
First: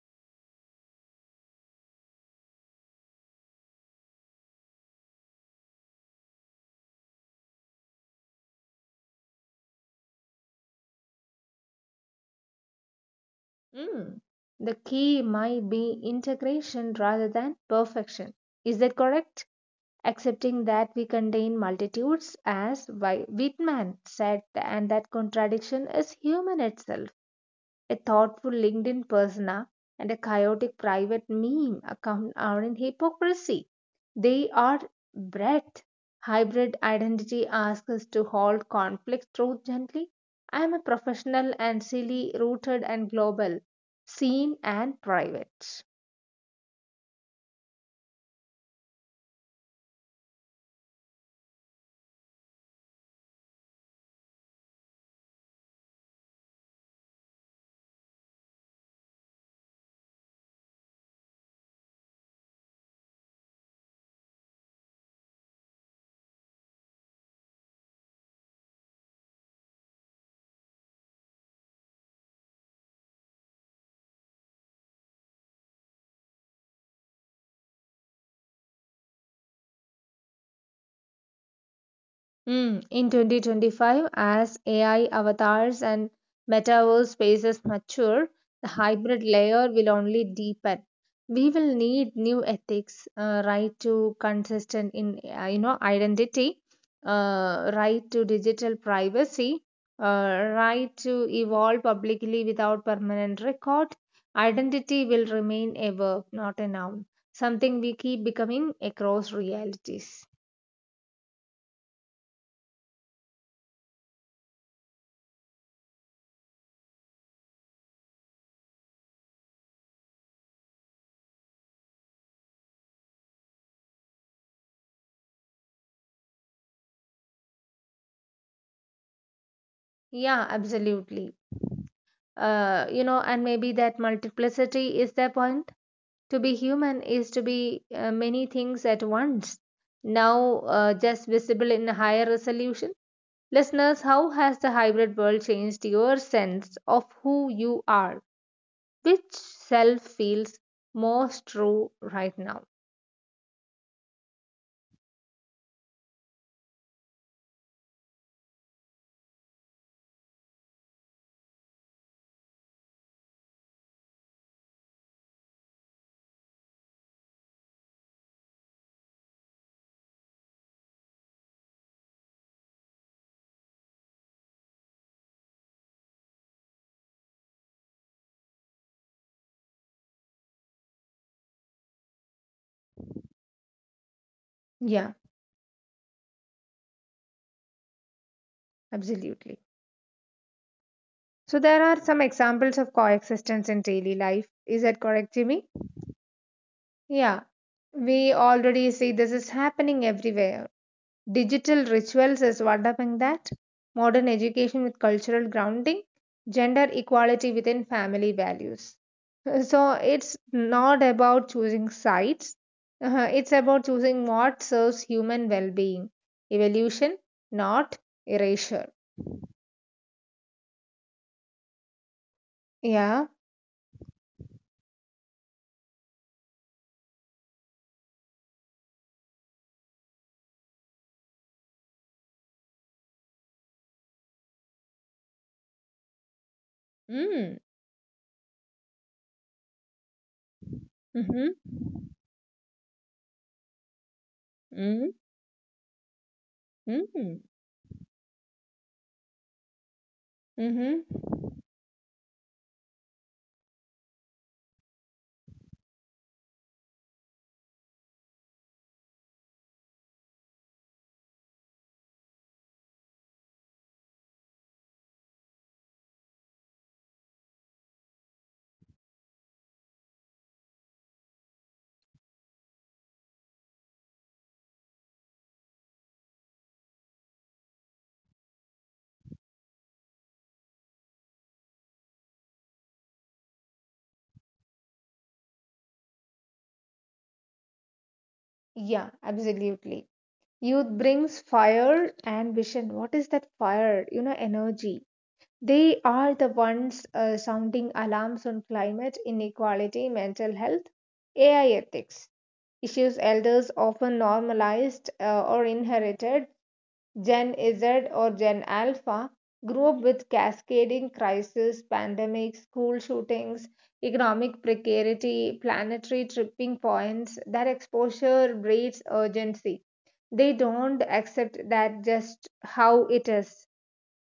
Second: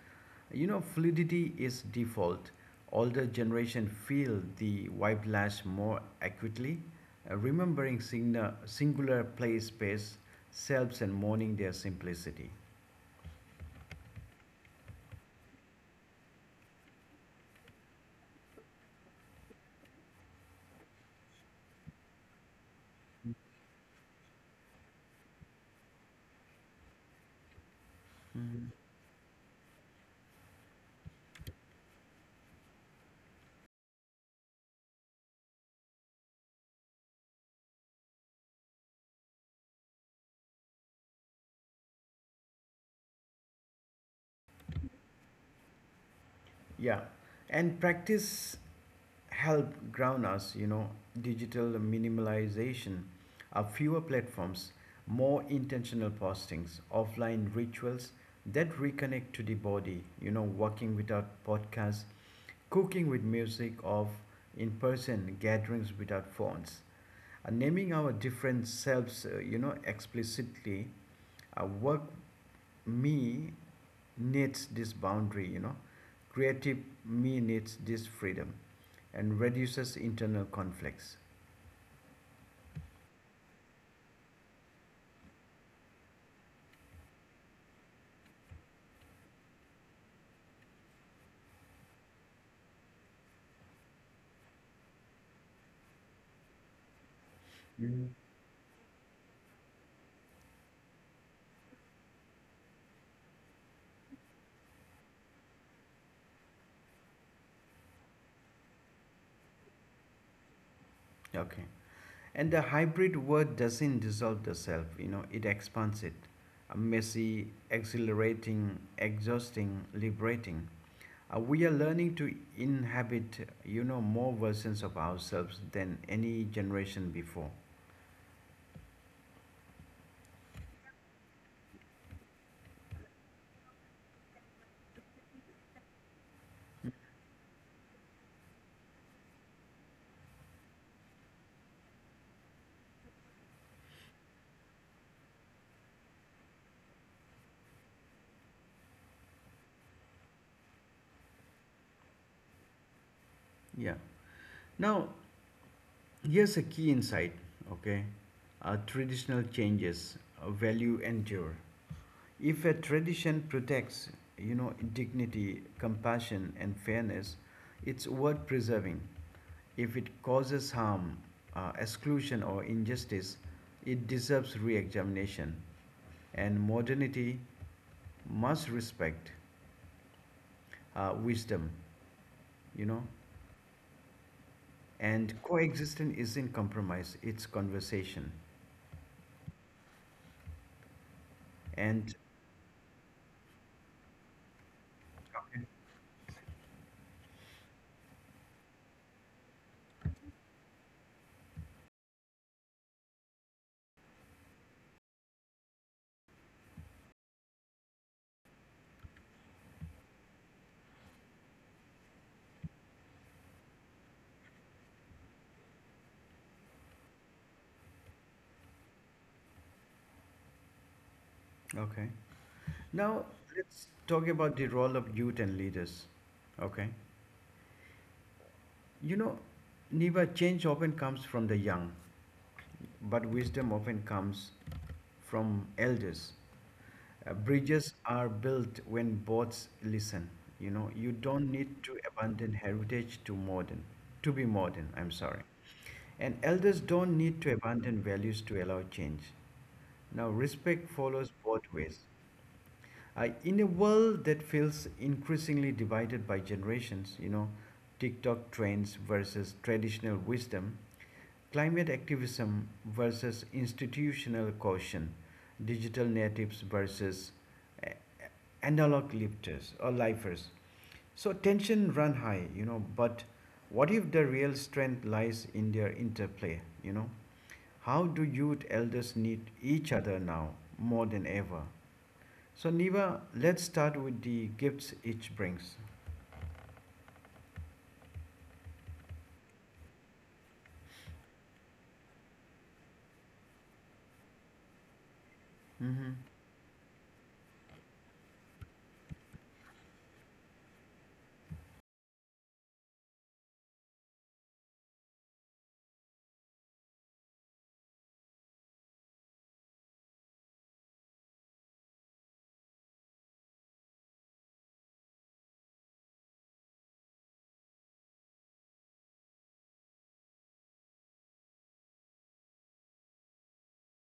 You know, fluidity is default. Older generation feel the whiplash more acutely, remembering singular place, space, selves, and mourning their simplicity.
Mm. The key might be integration rather than perfection. Is that correct? Accepting that we contain multitudes, as Whitman said, and that contradiction is human itself, a thoughtful LinkedIn persona, and a chaotic private meme account are in hypocrisy. They are breadth. Hybrid identity asks us to halt conflict truth gently. I am a professional and silly, rooted and global, seen and private.
Yeah, and practice help ground us. You know, digital minimalization, are fewer platforms, more intentional postings, offline rituals that reconnect to the body. You know, walking without podcasts, cooking with music, of in person gatherings without phones. Naming our different selves, explicitly, work me needs this boundary, you know, creative me needs this freedom and reduces internal conflicts.
Mm, in 2025, as AI avatars and metaverse spaces mature, the hybrid layer will only deepen. We will need new ethics: right to consistent in identity, right
Mhm.
to digital privacy, right to evolve publicly without permanent record. Identity will remain a verb, not a noun. Something we keep becoming across realities.
Okay. And the hybrid word doesn't dissolve the self, you know, it expands it. Messy, exhilarating, exhausting, liberating. We are learning to inhabit, you know, more versions of ourselves than any generation before.
Yeah, absolutely. And maybe that multiplicity is the point. To be human is to be many things at once, now just visible in a higher resolution. Listeners, how has the hybrid world changed your sense of who you are? Which self feels most true right now?
Yeah. Now, here's a key insight, okay? Traditional changes, value endure. If a tradition protects, you know, dignity, compassion, and fairness, it's worth preserving. If it causes harm, exclusion, or injustice, it deserves re examination. And modernity must respect wisdom, you know,
Yeah,
and coexistence isn't compromise, it's conversation.
absolutely. So there are some
And
examples of coexistence in daily life. Is that correct, Jimmy? Yeah. We already see this is happening everywhere. Digital rituals is what having that. Modern education with cultural grounding. Gender equality within family values. So it's not about choosing sides. It's about choosing what serves human well-being. Evolution, not erasure.
okay,
Yeah,
now let's talk about the role of youth and leaders. Okay, you know, Niva, change often comes from the young, but wisdom often comes from elders. Bridges are built when boats listen. You know, you don't need to abandon heritage to modern, to be modern. I'm sorry. And elders don't need to abandon values to allow change. Now, respect follows both ways. In a world that feels increasingly divided by generations, you know, TikTok trends versus traditional wisdom, climate activism versus institutional caution, digital natives versus eh, eh, analog lifters or lifers. So tension run high, you know, but what if the real strength lies in their interplay, you know? How do youth elders need each other now more than ever? So Niva, let's start with the gifts each brings.
yeah, absolutely. Youth brings fire and vision. What is that fire? You know, energy. They
Mm-hmm.
are the ones sounding alarms on climate inequality, mental health, AI ethics, issues elders often normalized or inherited. Gen Z or Gen Alpha grew up with cascading crises, pandemics, school shootings, economic precarity, planetary tripping points. Their exposure breeds urgency. They don't accept that just how it is.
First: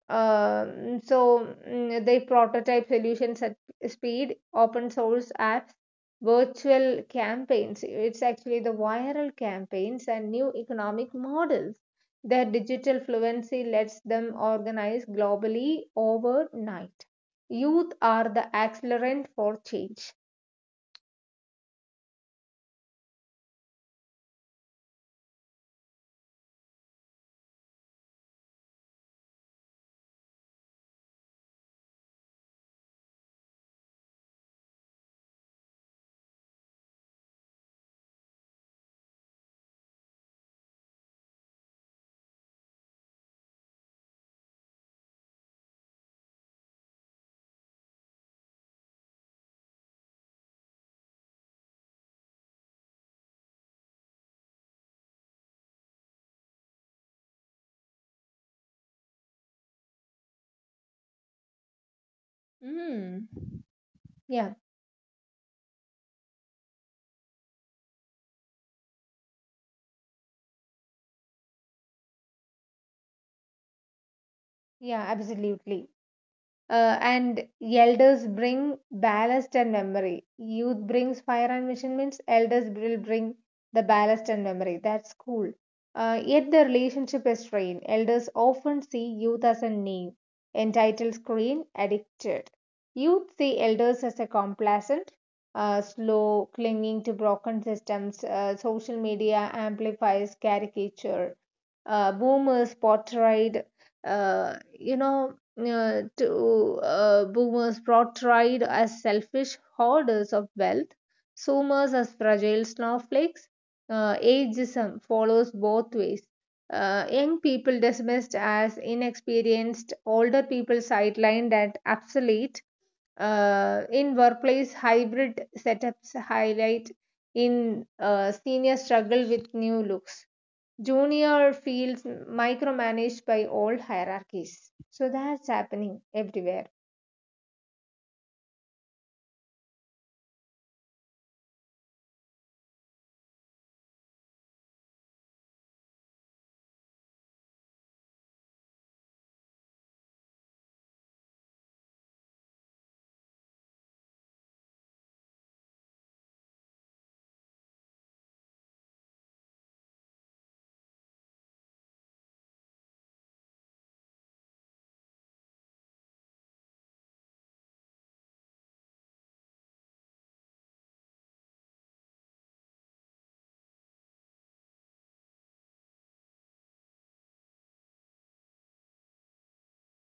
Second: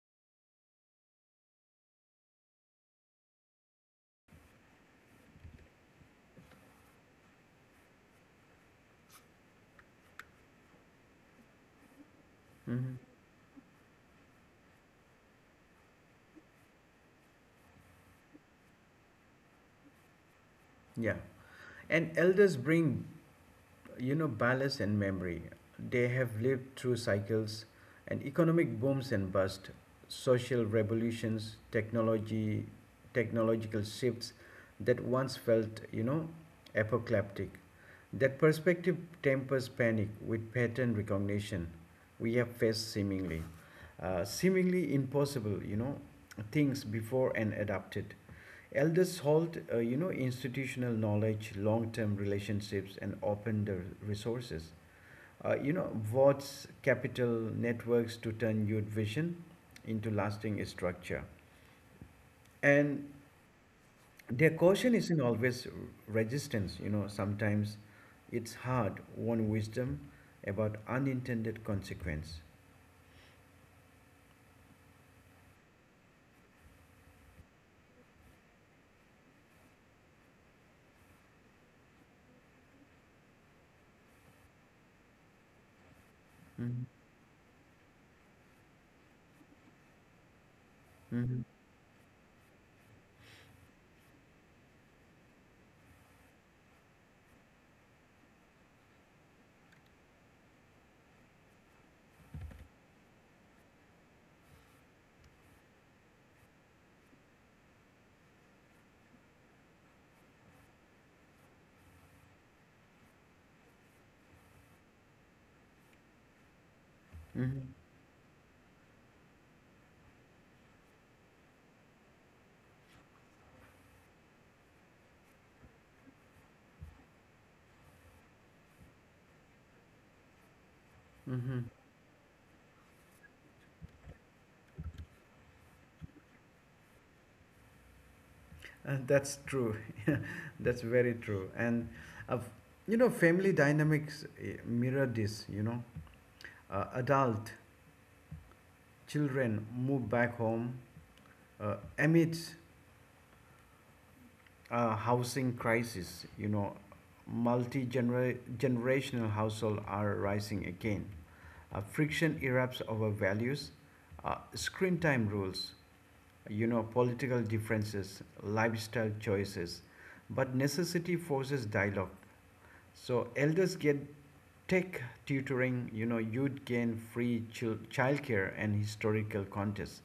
So they prototype solutions at speed, open source apps, virtual campaigns. It's actually the viral campaigns and new economic models. Their
Mm-hmm.
digital fluency lets them organize globally overnight. Youth are the accelerant for change.
Yeah. And elders bring you know, ballast and memory. They have lived through cycles and economic booms and busts, social revolutions, technological shifts that once felt, you know, apocalyptic. That perspective tempers panic with pattern recognition we have faced seemingly. Seemingly impossible, you know, things before and adapted. Elders hold, institutional knowledge, long-term relationships, and open the resources. You know, what's capital networks to turn youth vision into lasting structure. And
Mm.
their
Yeah,
caution isn't always resistance. You know, sometimes it's hard won wisdom about unintended consequence.
yeah, absolutely. And elders bring ballast and memory. Youth brings fire and mission means elders will bring the ballast and memory. That's cool. Yet the
Mm-hmm.
relationship is strained. Elders often see youth as a knave, entitled,
Mm-hmm.
screen, addicted. Youth see elders as a complacent, slow, clinging to broken systems. Social media amplifies caricature. Boomers portrayed, you know to Boomers portrayed as selfish hoarders of wealth, zoomers as fragile snowflakes. Ageism follows both ways. Young
Mm-hmm.
people dismissed as inexperienced, older people sidelined and obsolete. In workplace, hybrid setups highlight in senior struggle with new looks,
Mm-hmm.
junior feels micromanaged by old hierarchies. So that's happening everywhere.
And that's true. That's very true. Uh, you know, family dynamics mirror this, you know. Adult children move back home amid a housing crisis, you know. Multi generational households are rising again. Friction erupts over values, screen time rules, you know, political differences, lifestyle choices. But necessity forces dialogue. So elders get tech tutoring, you know, you'd gain free childcare and historical contests.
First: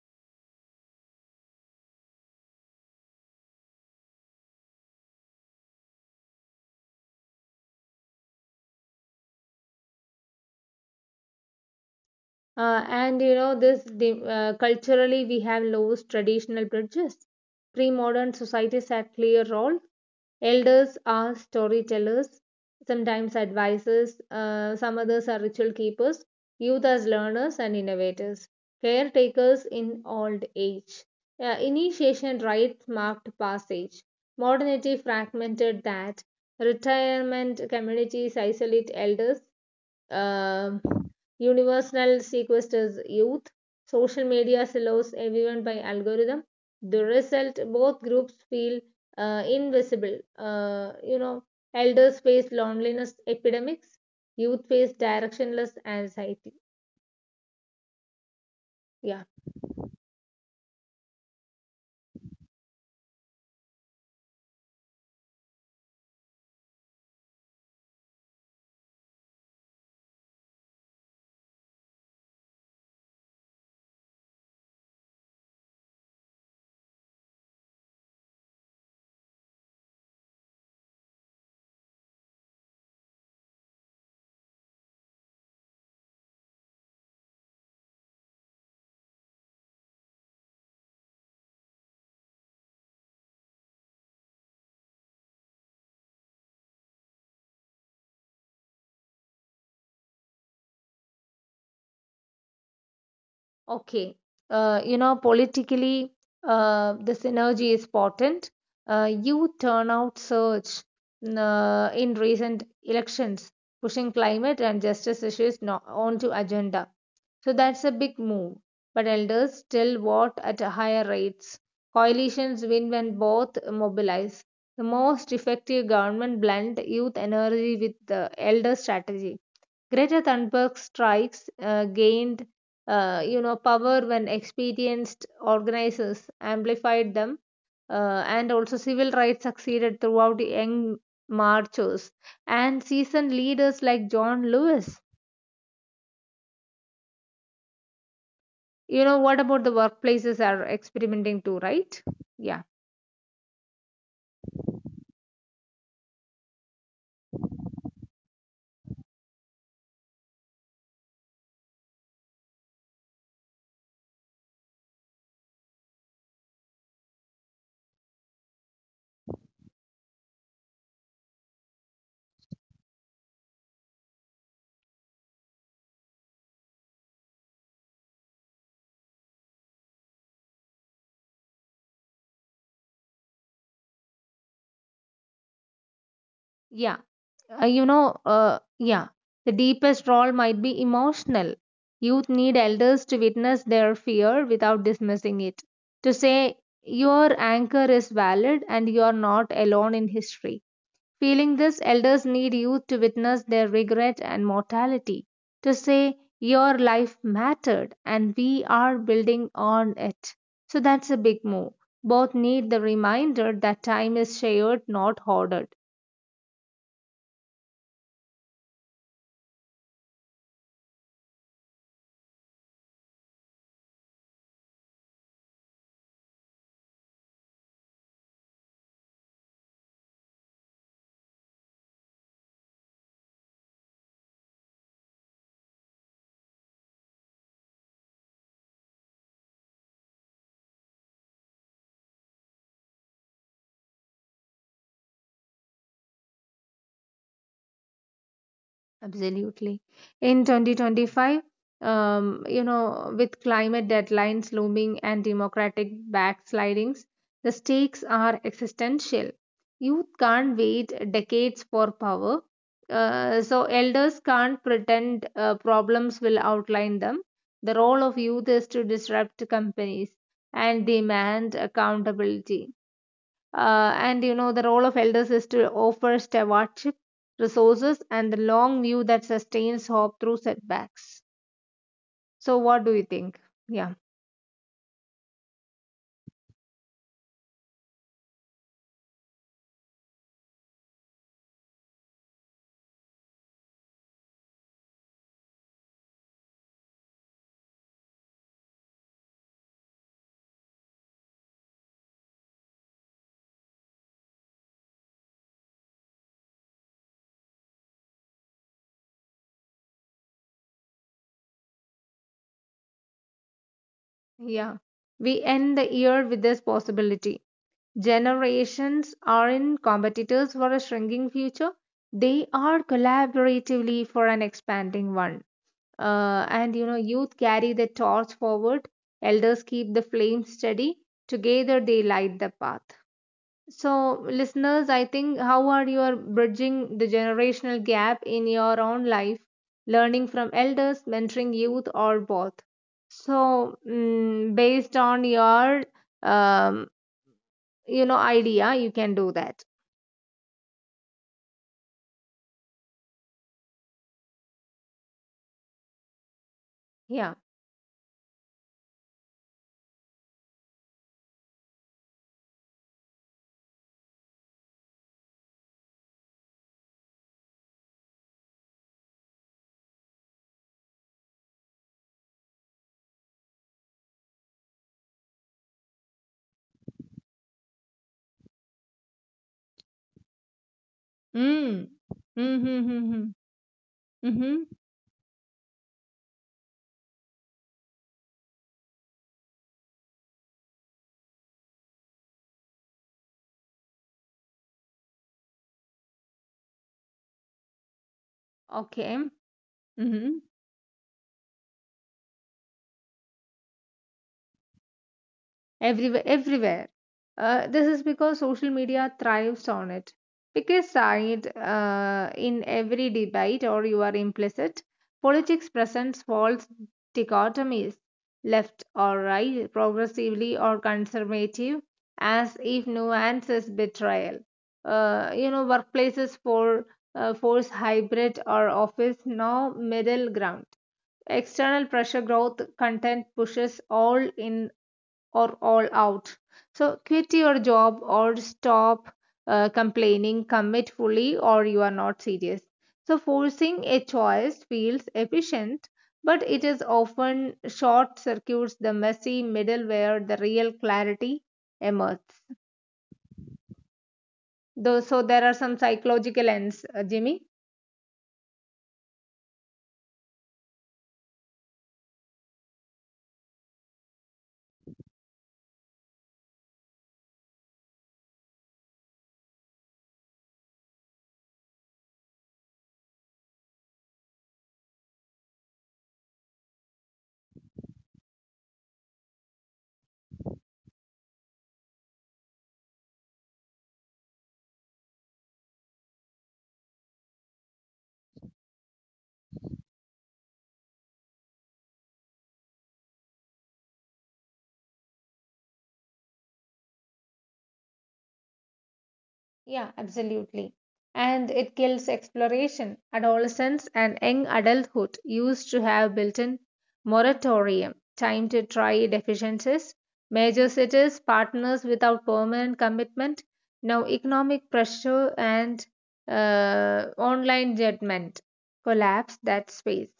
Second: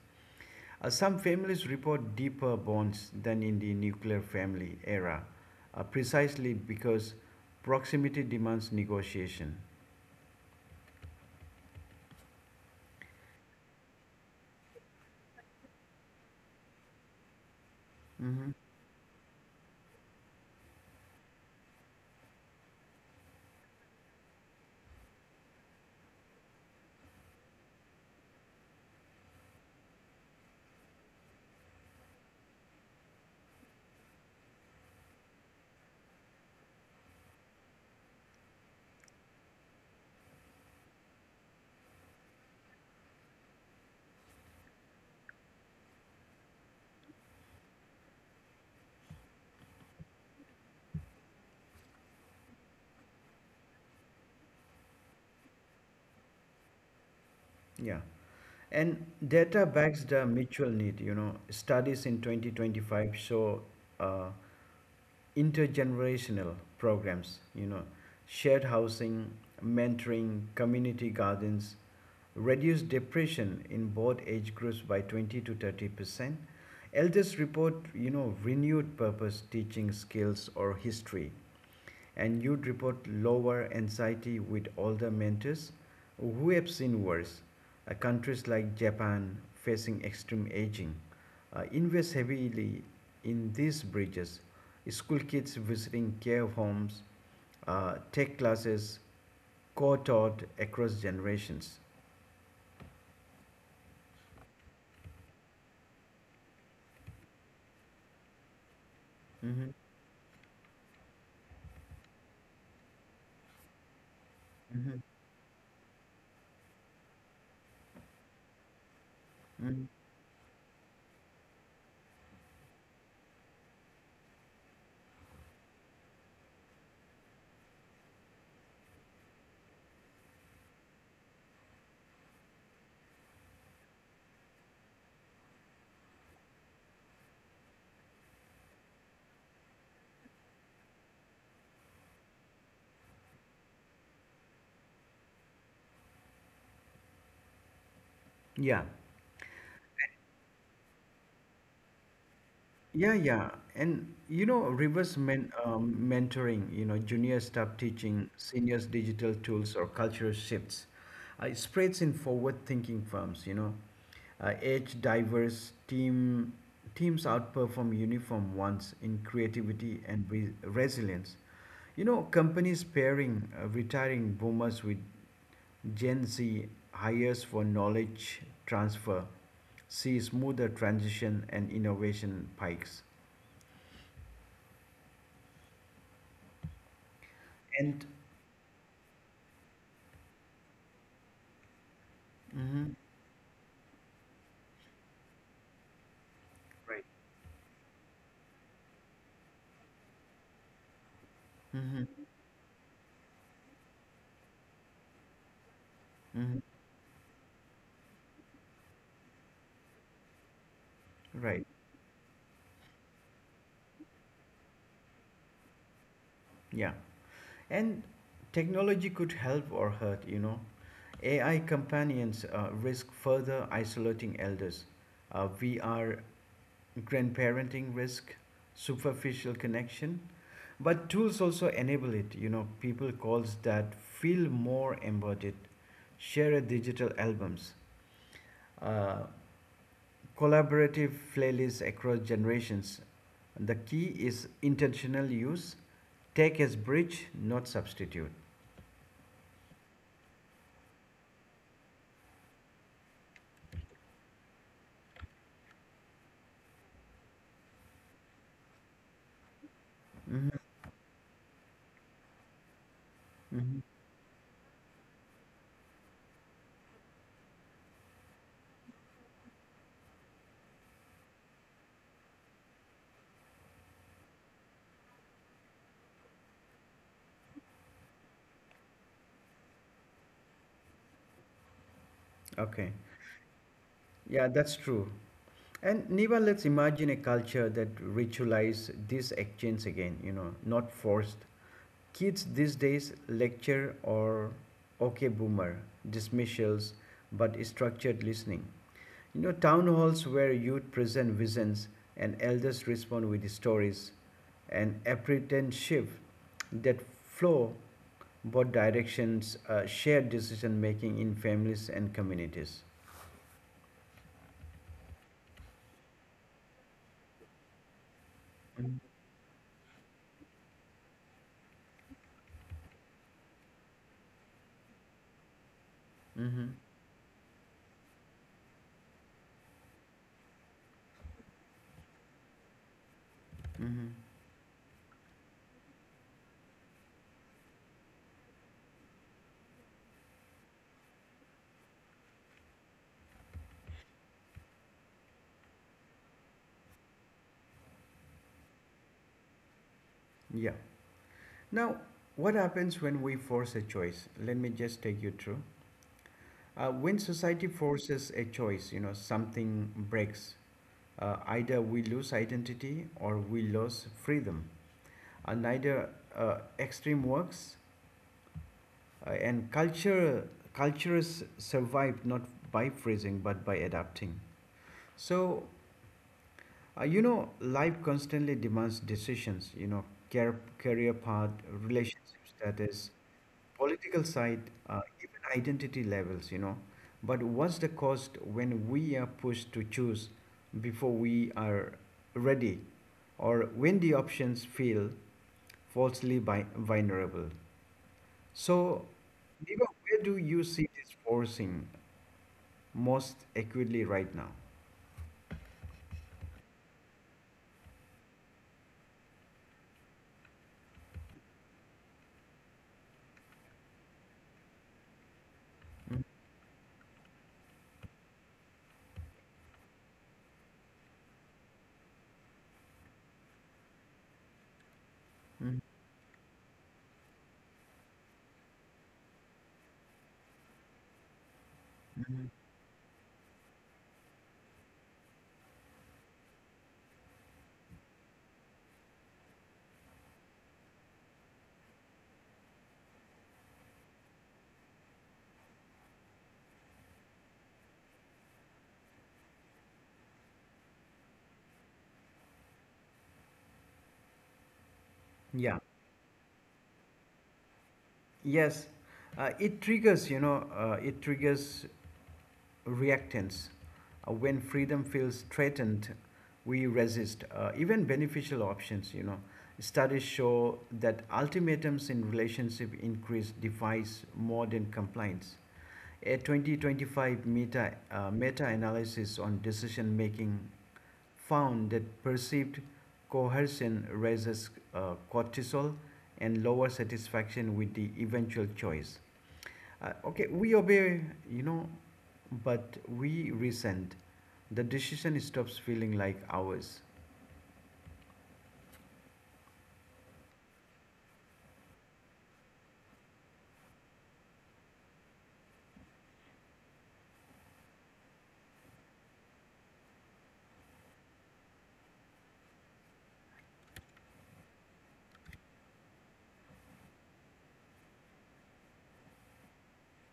Some families report deeper bonds than in the nuclear family era, precisely because proximity demands negotiation.
And you know this the, Culturally we have lost traditional bridges. Pre-modern
hmm
societies had clear role. Elders are storytellers, sometimes advisors, some others are ritual keepers, youth as learners and innovators, caretakers in old age. Initiation rites marked passage. Modernity fragmented that. Retirement communities isolate elders, um, universal sequesters youth. Social media allows everyone by algorithm. The result, both groups feel invisible. Elders face loneliness epidemics, youth face directionless anxiety.
Yeah. And
Yeah.
data backs the mutual need. You know, studies in 2025 show uh, intergenerational programs, you know, shared housing, mentoring, community gardens, reduced depression in both age groups by 20 to 30%. Elders report, you know, renewed purpose, teaching skills, or history, and you'd report lower anxiety with older mentors who have seen worse. Countries like Japan facing extreme aging invest heavily in these bridges. School kids visiting care homes, tech classes, co taught across generations.
Okay. Politically, the synergy is potent. Youth
hmm
turnout surge in recent elections, pushing climate and
hmm
justice issues onto agenda. So that's a big move. But elders
Mm,
still vote at higher rates. Coalitions win when both mobilize. The most effective government blend youth energy with the elder strategy. Greta Thunberg's strikes gained power when experienced organizers amplified them, and also civil rights succeeded throughout the young marchers and seasoned leaders like John Lewis.
Yeah,
You know what, about the workplaces are experimenting too, right? Yeah,
yeah, yeah. And you know, reverse mentoring, you know, junior staff teaching, seniors digital tools or cultural shifts, it spreads in forward-thinking firms. Age-diverse teams outperform uniform ones in creativity and re resilience. You know, companies pairing retiring boomers with Gen Z hires for knowledge transfer, see smoother transition and innovation pikes.
yeah. uh, you
And
know uh, yeah the deepest role might be emotional. Youth need
mhm,
elders to witness their fear without dismissing it, to say
Right.
your anchor is valid and you are not alone in history feeling this.
Mhm,
Elders need youth to witness their regret and mortality, to say
mhm.
your life mattered and we are building on it. So that's a big
Right.
move. Both need the reminder that time is shared, not hoarded.
Yeah. And technology could help or hurt, you know. AI companions risk further isolating elders. VR grandparenting risk, superficial connection, but tools also enable it. You know, people calls that feel more embodied. Share a digital albums, uh, collaborative playlists across generations. The key is intentional use. Take as bridge, not substitute.
Absolutely. In 2025, with climate deadlines looming and democratic backslidings, the stakes are existential. Youth can't wait decades for power. So
Mhm.
elders can't pretend problems will outline them. The role of youth is to disrupt companies and demand accountability. The role of elders is to offer stewardship, resources, and the long view that sustains hope through setbacks. So, what
Okay.
do you think? Yeah,
Yeah, that's true. And Niva, let's imagine a culture that ritualize this exchange again, you know, not forced, kids these days lecture or okay boomer, dismissals, but structured listening. You know, town halls where youth present visions and elders respond with stories and apprenticeship that flow both directions, shared decision making in families and communities.
yeah. We end the year with this possibility. Generations aren't competitors for a shrinking future, they are collaboratively for an expanding one.
Mm-hmm.
Youth carry the torch forward, elders keep the flame steady, together they light the path.
Mm-hmm.
So, listeners, I think how are you bridging the generational gap in your own life, learning from elders, mentoring youth, or both? So, based on your um, idea, you can do that.
Yeah. Now, what happens when we force a choice? Let me just take you through. When
Yeah.
society forces a choice, you know, something breaks. Either we lose identity or we lose freedom. Neither extreme works. And cultures survive not by freezing but by adapting. So, you know, life constantly demands decisions, you know, care, career path,
Mm.
relationship
Mm-hmm.
status,
Mm-hmm.
political side,
Mm-hmm.
even identity levels, you know. But what's the cost when we are pushed to choose before we are ready, or when the options feel falsely vulnerable? So,
Okay.
Diva, where do
Mm-hmm.
you see this forcing most acutely right now?
Everywhere, this is because social media thrives on it. Pick a side in every debate or you are implicit. Politics
Mm,
presents false dichotomies, left or right, progressively or conservative, as if nuance is betrayal.
mm,
Workplaces force hybrid or office, no middle ground. External
mhm.
pressure growth content pushes all in or all out. So quit your job or stop complaining, commit fully, or you are not serious. So forcing a choice feels efficient, but it is often short circuits the messy middle where the real clarity emerges. Though, so there are
Yeah.
some psychological ends, Jimmy.
Yes. Uh, it triggers, you know, it triggers reactants. When freedom feels threatened, we resist even beneficial options. You know, studies show that ultimatums in relationship increase defies modern compliance. A 2025 meta-analysis on decision making found that perceived coercion raises cortisol and lower satisfaction with the eventual choice. Okay, we obey, you know, but we resent the decision stops feeling like ours.
Yeah, absolutely. And it kills exploration. Adolescence and young adulthood used to have built in moratorium, time to try deficiencies. Major cities, partners without permanent commitment, now economic pressure and online judgment collapse that space.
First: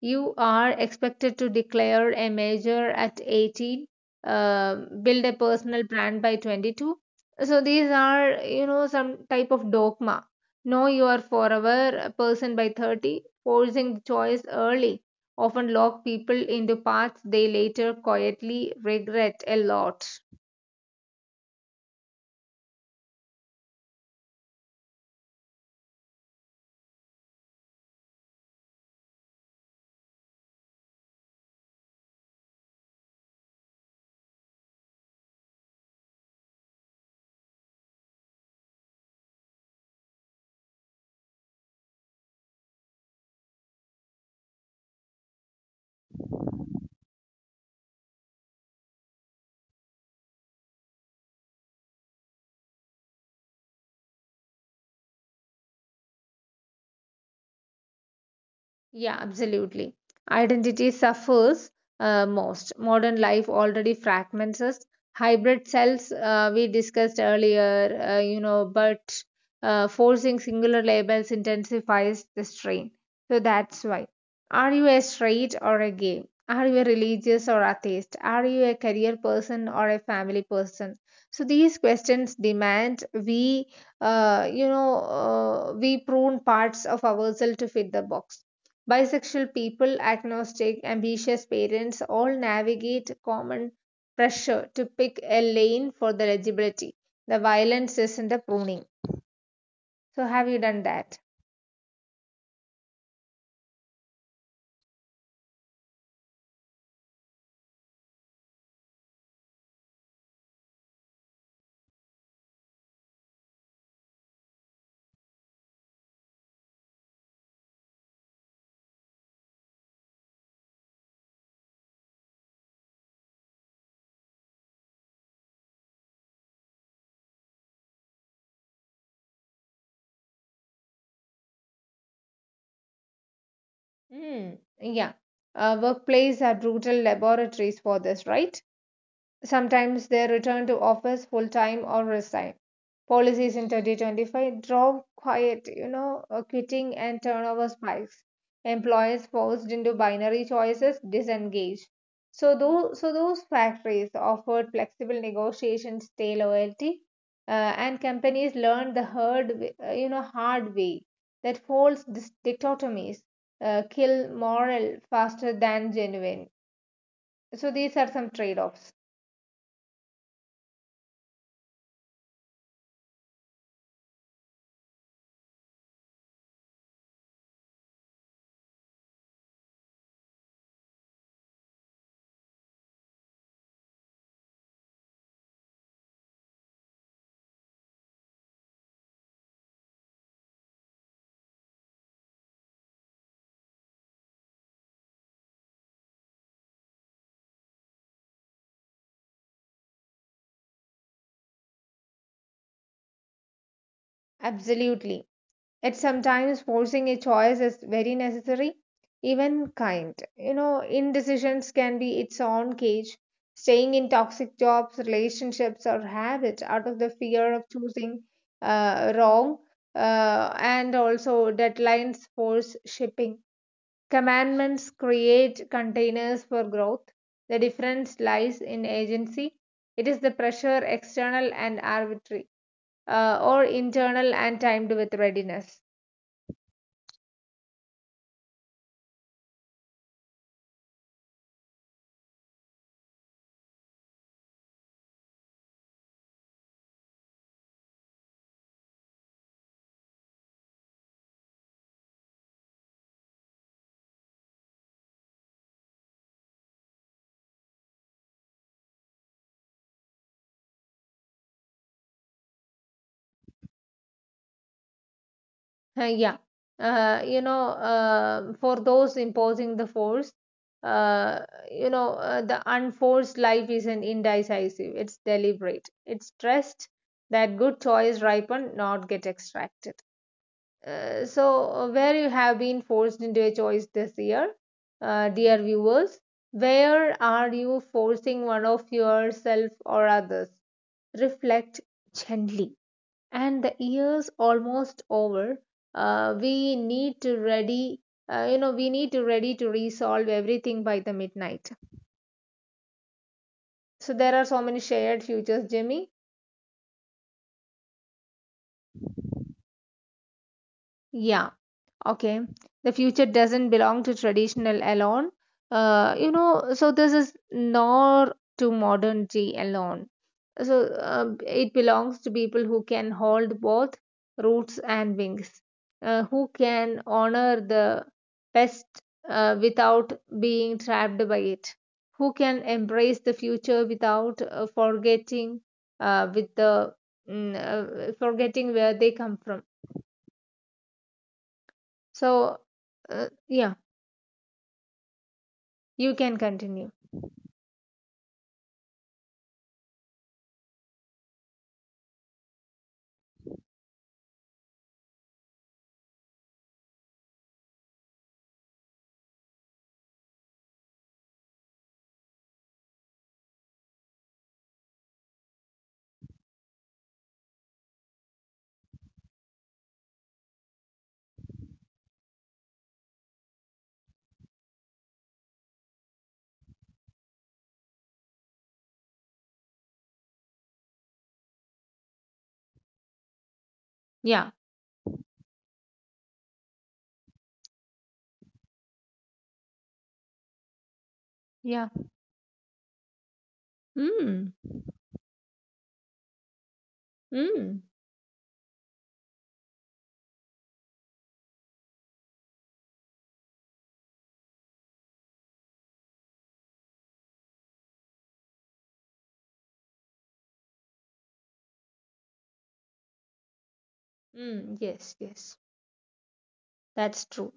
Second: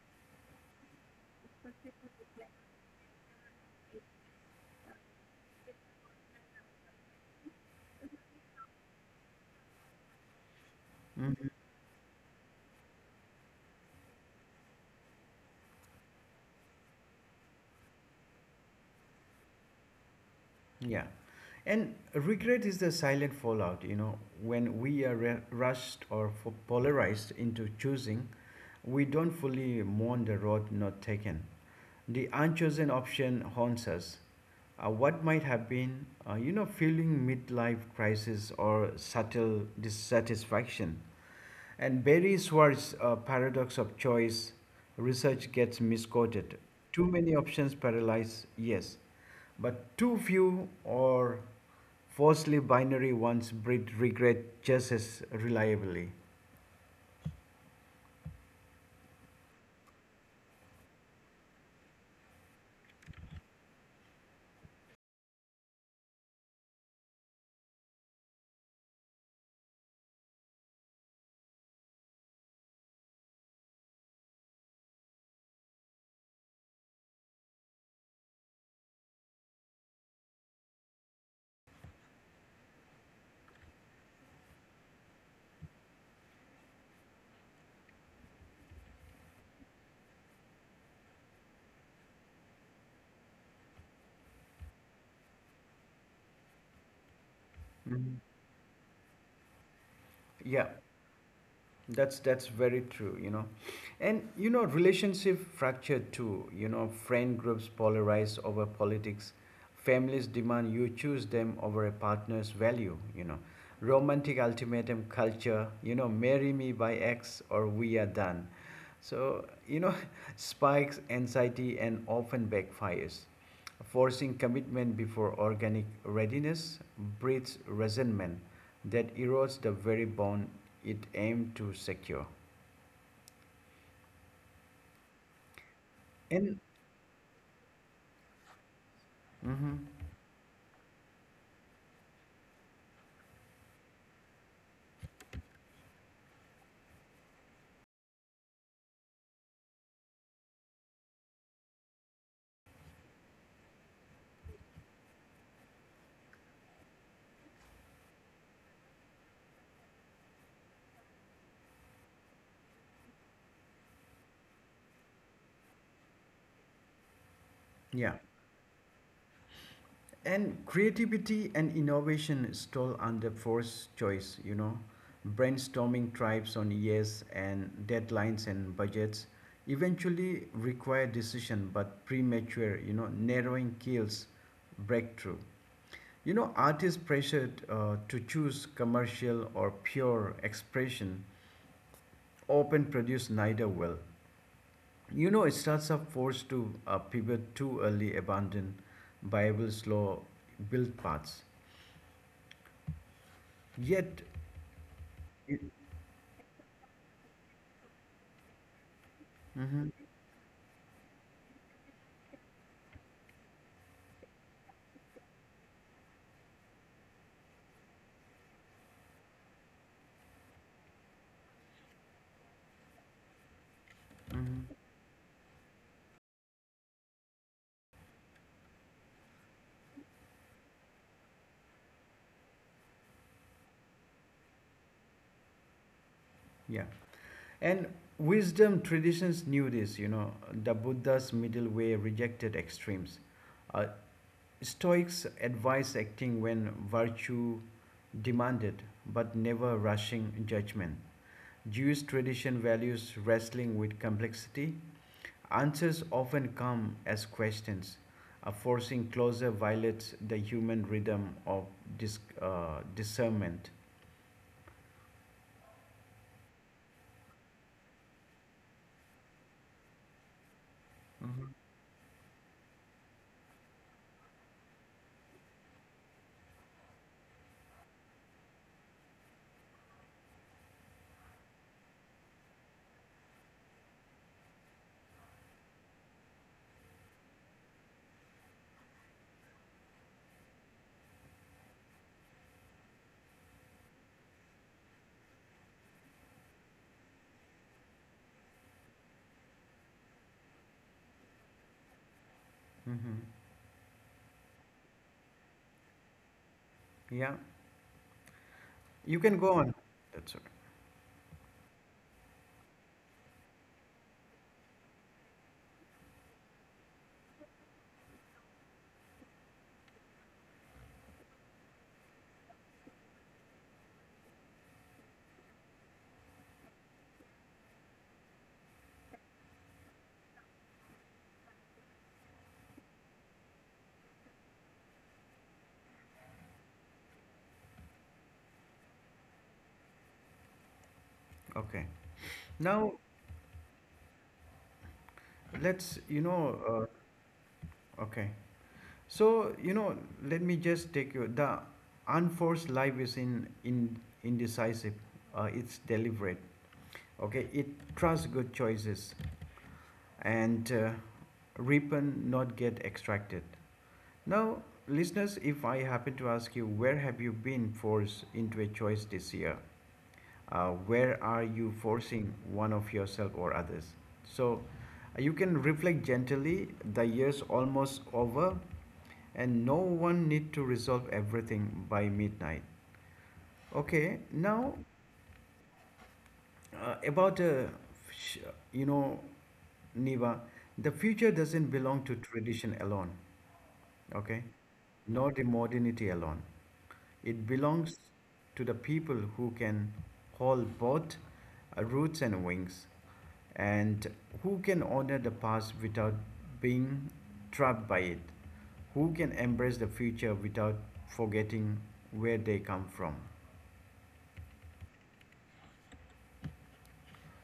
You are expected to declare a major at 18, uh, build a personal brand by 22, so these are, some type of dogma. No, you are
Mm,
forever a person by 30, forcing the choice early, often lock people into paths they later quietly regret a lot.
Yeah. And regret is the silent fallout, you know, when we are rushed or polarized into choosing, we don't fully mourn the road not taken. The unchosen option haunts us. What might have been, you know, feeling midlife crisis or subtle dissatisfaction. And Barry Schwartz's paradox of choice research gets misquoted. Too many options paralyze, yes, but too few or falsely binary ones breed regret just as reliably.
Yeah, absolutely. Identity suffers most. Modern life already fragments us. Hybrid cells, we discussed earlier, you know, but forcing singular labels intensifies the strain. So that's why. Are you a straight or a gay? Are you a religious or atheist? Are you a career person or a family person? So these questions demand we prune parts of ourselves to fit the box. Bisexual people, agnostic, ambitious parents all navigate common pressure to pick a lane for the eligibility. The violence isn't
Mhm.
the pruning. So, have you
Yeah.
done that?
That's very true, you know. And you know, relationship fractured too, you know, friend groups polarize over politics, families demand you choose them over a partner's value, you know. Romantic ultimatum culture, you know, marry me by X or we are done. So, you know, spikes anxiety and often backfires. Forcing commitment before organic readiness breeds resentment that erodes the very bond it aimed to secure.
Hmm. Yeah. Workplace
And
are brutal laboratories for this, right?
mhm,
Sometimes they return to office full time or resign. Policies in 2025 drove quiet, quitting and turnover spikes. Employees forced into binary choices disengaged. So those factories offered flexible negotiations, stay loyalty, and companies learned the hard, w- you know, hard way that false dichotomies kill moral faster than genuine. So these are
yeah,
some trade-offs.
and creativity and innovation stole under forced choice. You know, brainstorming tribes on years and deadlines and budgets eventually require decision, but premature. You know, narrowing kills breakthrough. You know, artists pressured to choose commercial or pure expression often produce neither well. You know, starts are forced to pivot too early, abandon Bible's law, build paths. Yet,
Absolutely.
it,
At sometimes forcing a choice is very necessary, even kind. You know, indecisions can be its own cage. Staying in toxic jobs, relationships, or habits out of the fear of choosing wrong, and also deadlines force shipping. Commandments create containers for growth. The difference lies in agency. It is the pressure external and arbitrary, or internal and timed with readiness.
yeah, and wisdom traditions knew this. You know, the Buddha's middle way rejected extremes. Uh, Stoics advised acting when virtue demanded, but never rushing judgment. Jewish tradition values wrestling with complexity, answers often come as questions, a forcing closure violates the human rhythm of discernment.
Uh, yeah, for those imposing the force, uh,
Mhm.
the unforced life isn't indecisive. It's deliberate. It's trust that good choice ripen, not get extracted. So, where you have been forced into a choice this year, dear viewers, where are you forcing one of yourself or others? Reflect gently, and the year's almost over. We need to ready to resolve everything by the midnight.
Mm-hmm.
So there are so many shared futures, Jimmy.
Yeah, you can go on. That's all
Yeah. Okay, the future doesn't belong to traditional alone. So this is nor to modernity alone. So it belongs to people who can hold both roots and wings, who can honor the past without being trapped by it, who can embrace the future without forgetting uh, with the forgetting where they come from.
right. Okay.
So
Now
uh, yeah.
let's,
You
you
can
know,
continue.
okay. So you know, let me just take you. The unforced life is in indecisive. It's deliberate. Okay, it trusts good choices and reap and not get extracted. Now, listeners, if I happen to ask you, where have you been forced into a choice this year? Where are you forcing one of yourself or others? So, you can reflect gently. The year's almost over, and no one need to resolve everything by midnight. Okay,
Yeah,
now about sh- you know, Niva, the future doesn't
yeah.
belong to tradition alone.
Mm,
Okay, nor the modernity alone. It
mm,
belongs to the people who can hold both roots and wings and who can honor the past without being trapped by it, who can embrace the future without forgetting where they come from.
mm. Yes, yes. That's true.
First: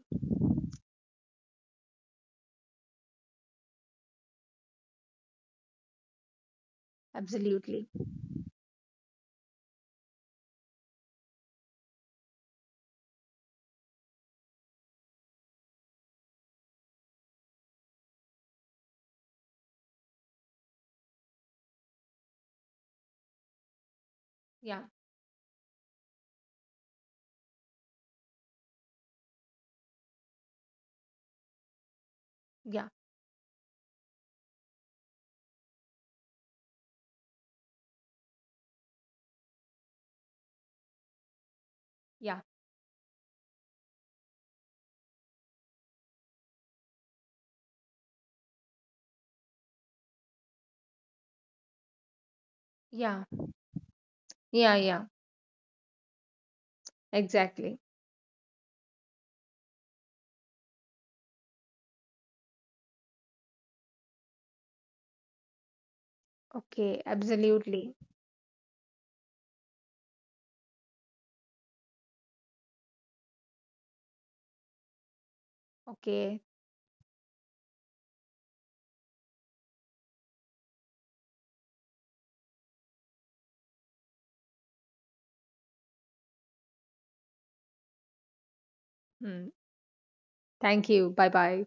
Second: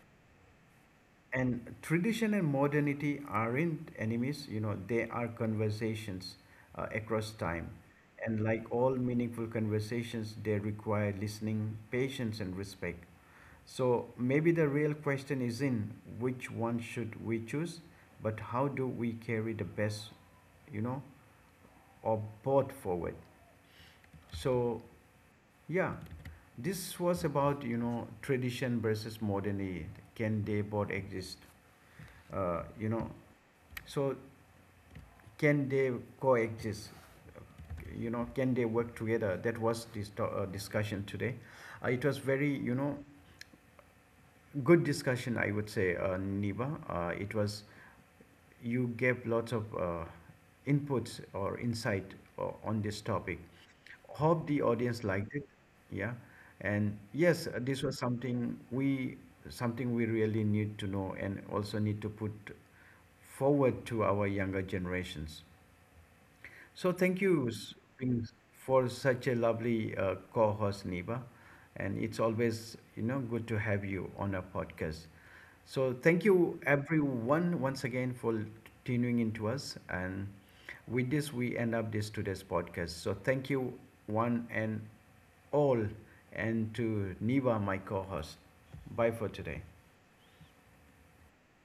And tradition and modernity aren't enemies, you know, they are conversations across time.
Absolutely.
And like all meaningful conversations, they require listening, patience, and respect. So maybe the real question is in which one should we choose, but how do we carry the best, you know, or both forward.
Yeah,
So yeah, this was about you know tradition versus modernity. Can they both exist?
yeah,
You know, so can they coexist? You know, can they work together? That was this discussion today. It was
yeah,
very you know good discussion, I would say, Niba. It was You gave lots of inputs or insight on this
yeah,
topic. Hope the
yeah,
audience
yeah.
liked it. Yeah, and yes,
Exactly.
this was something we really need to know and also need to put forward to our younger generations. So
Okay,
thank you
absolutely.
in- for such a lovely co-host, Niba, and it's always you know good to have you on our podcast. So thank
Okay.
you everyone once again for tuning into us, and with this we end up this today's podcast. So thank you one and all, and to Niva, my co-host. Bye for
Hmm.
today.
Thank you. Bye bye.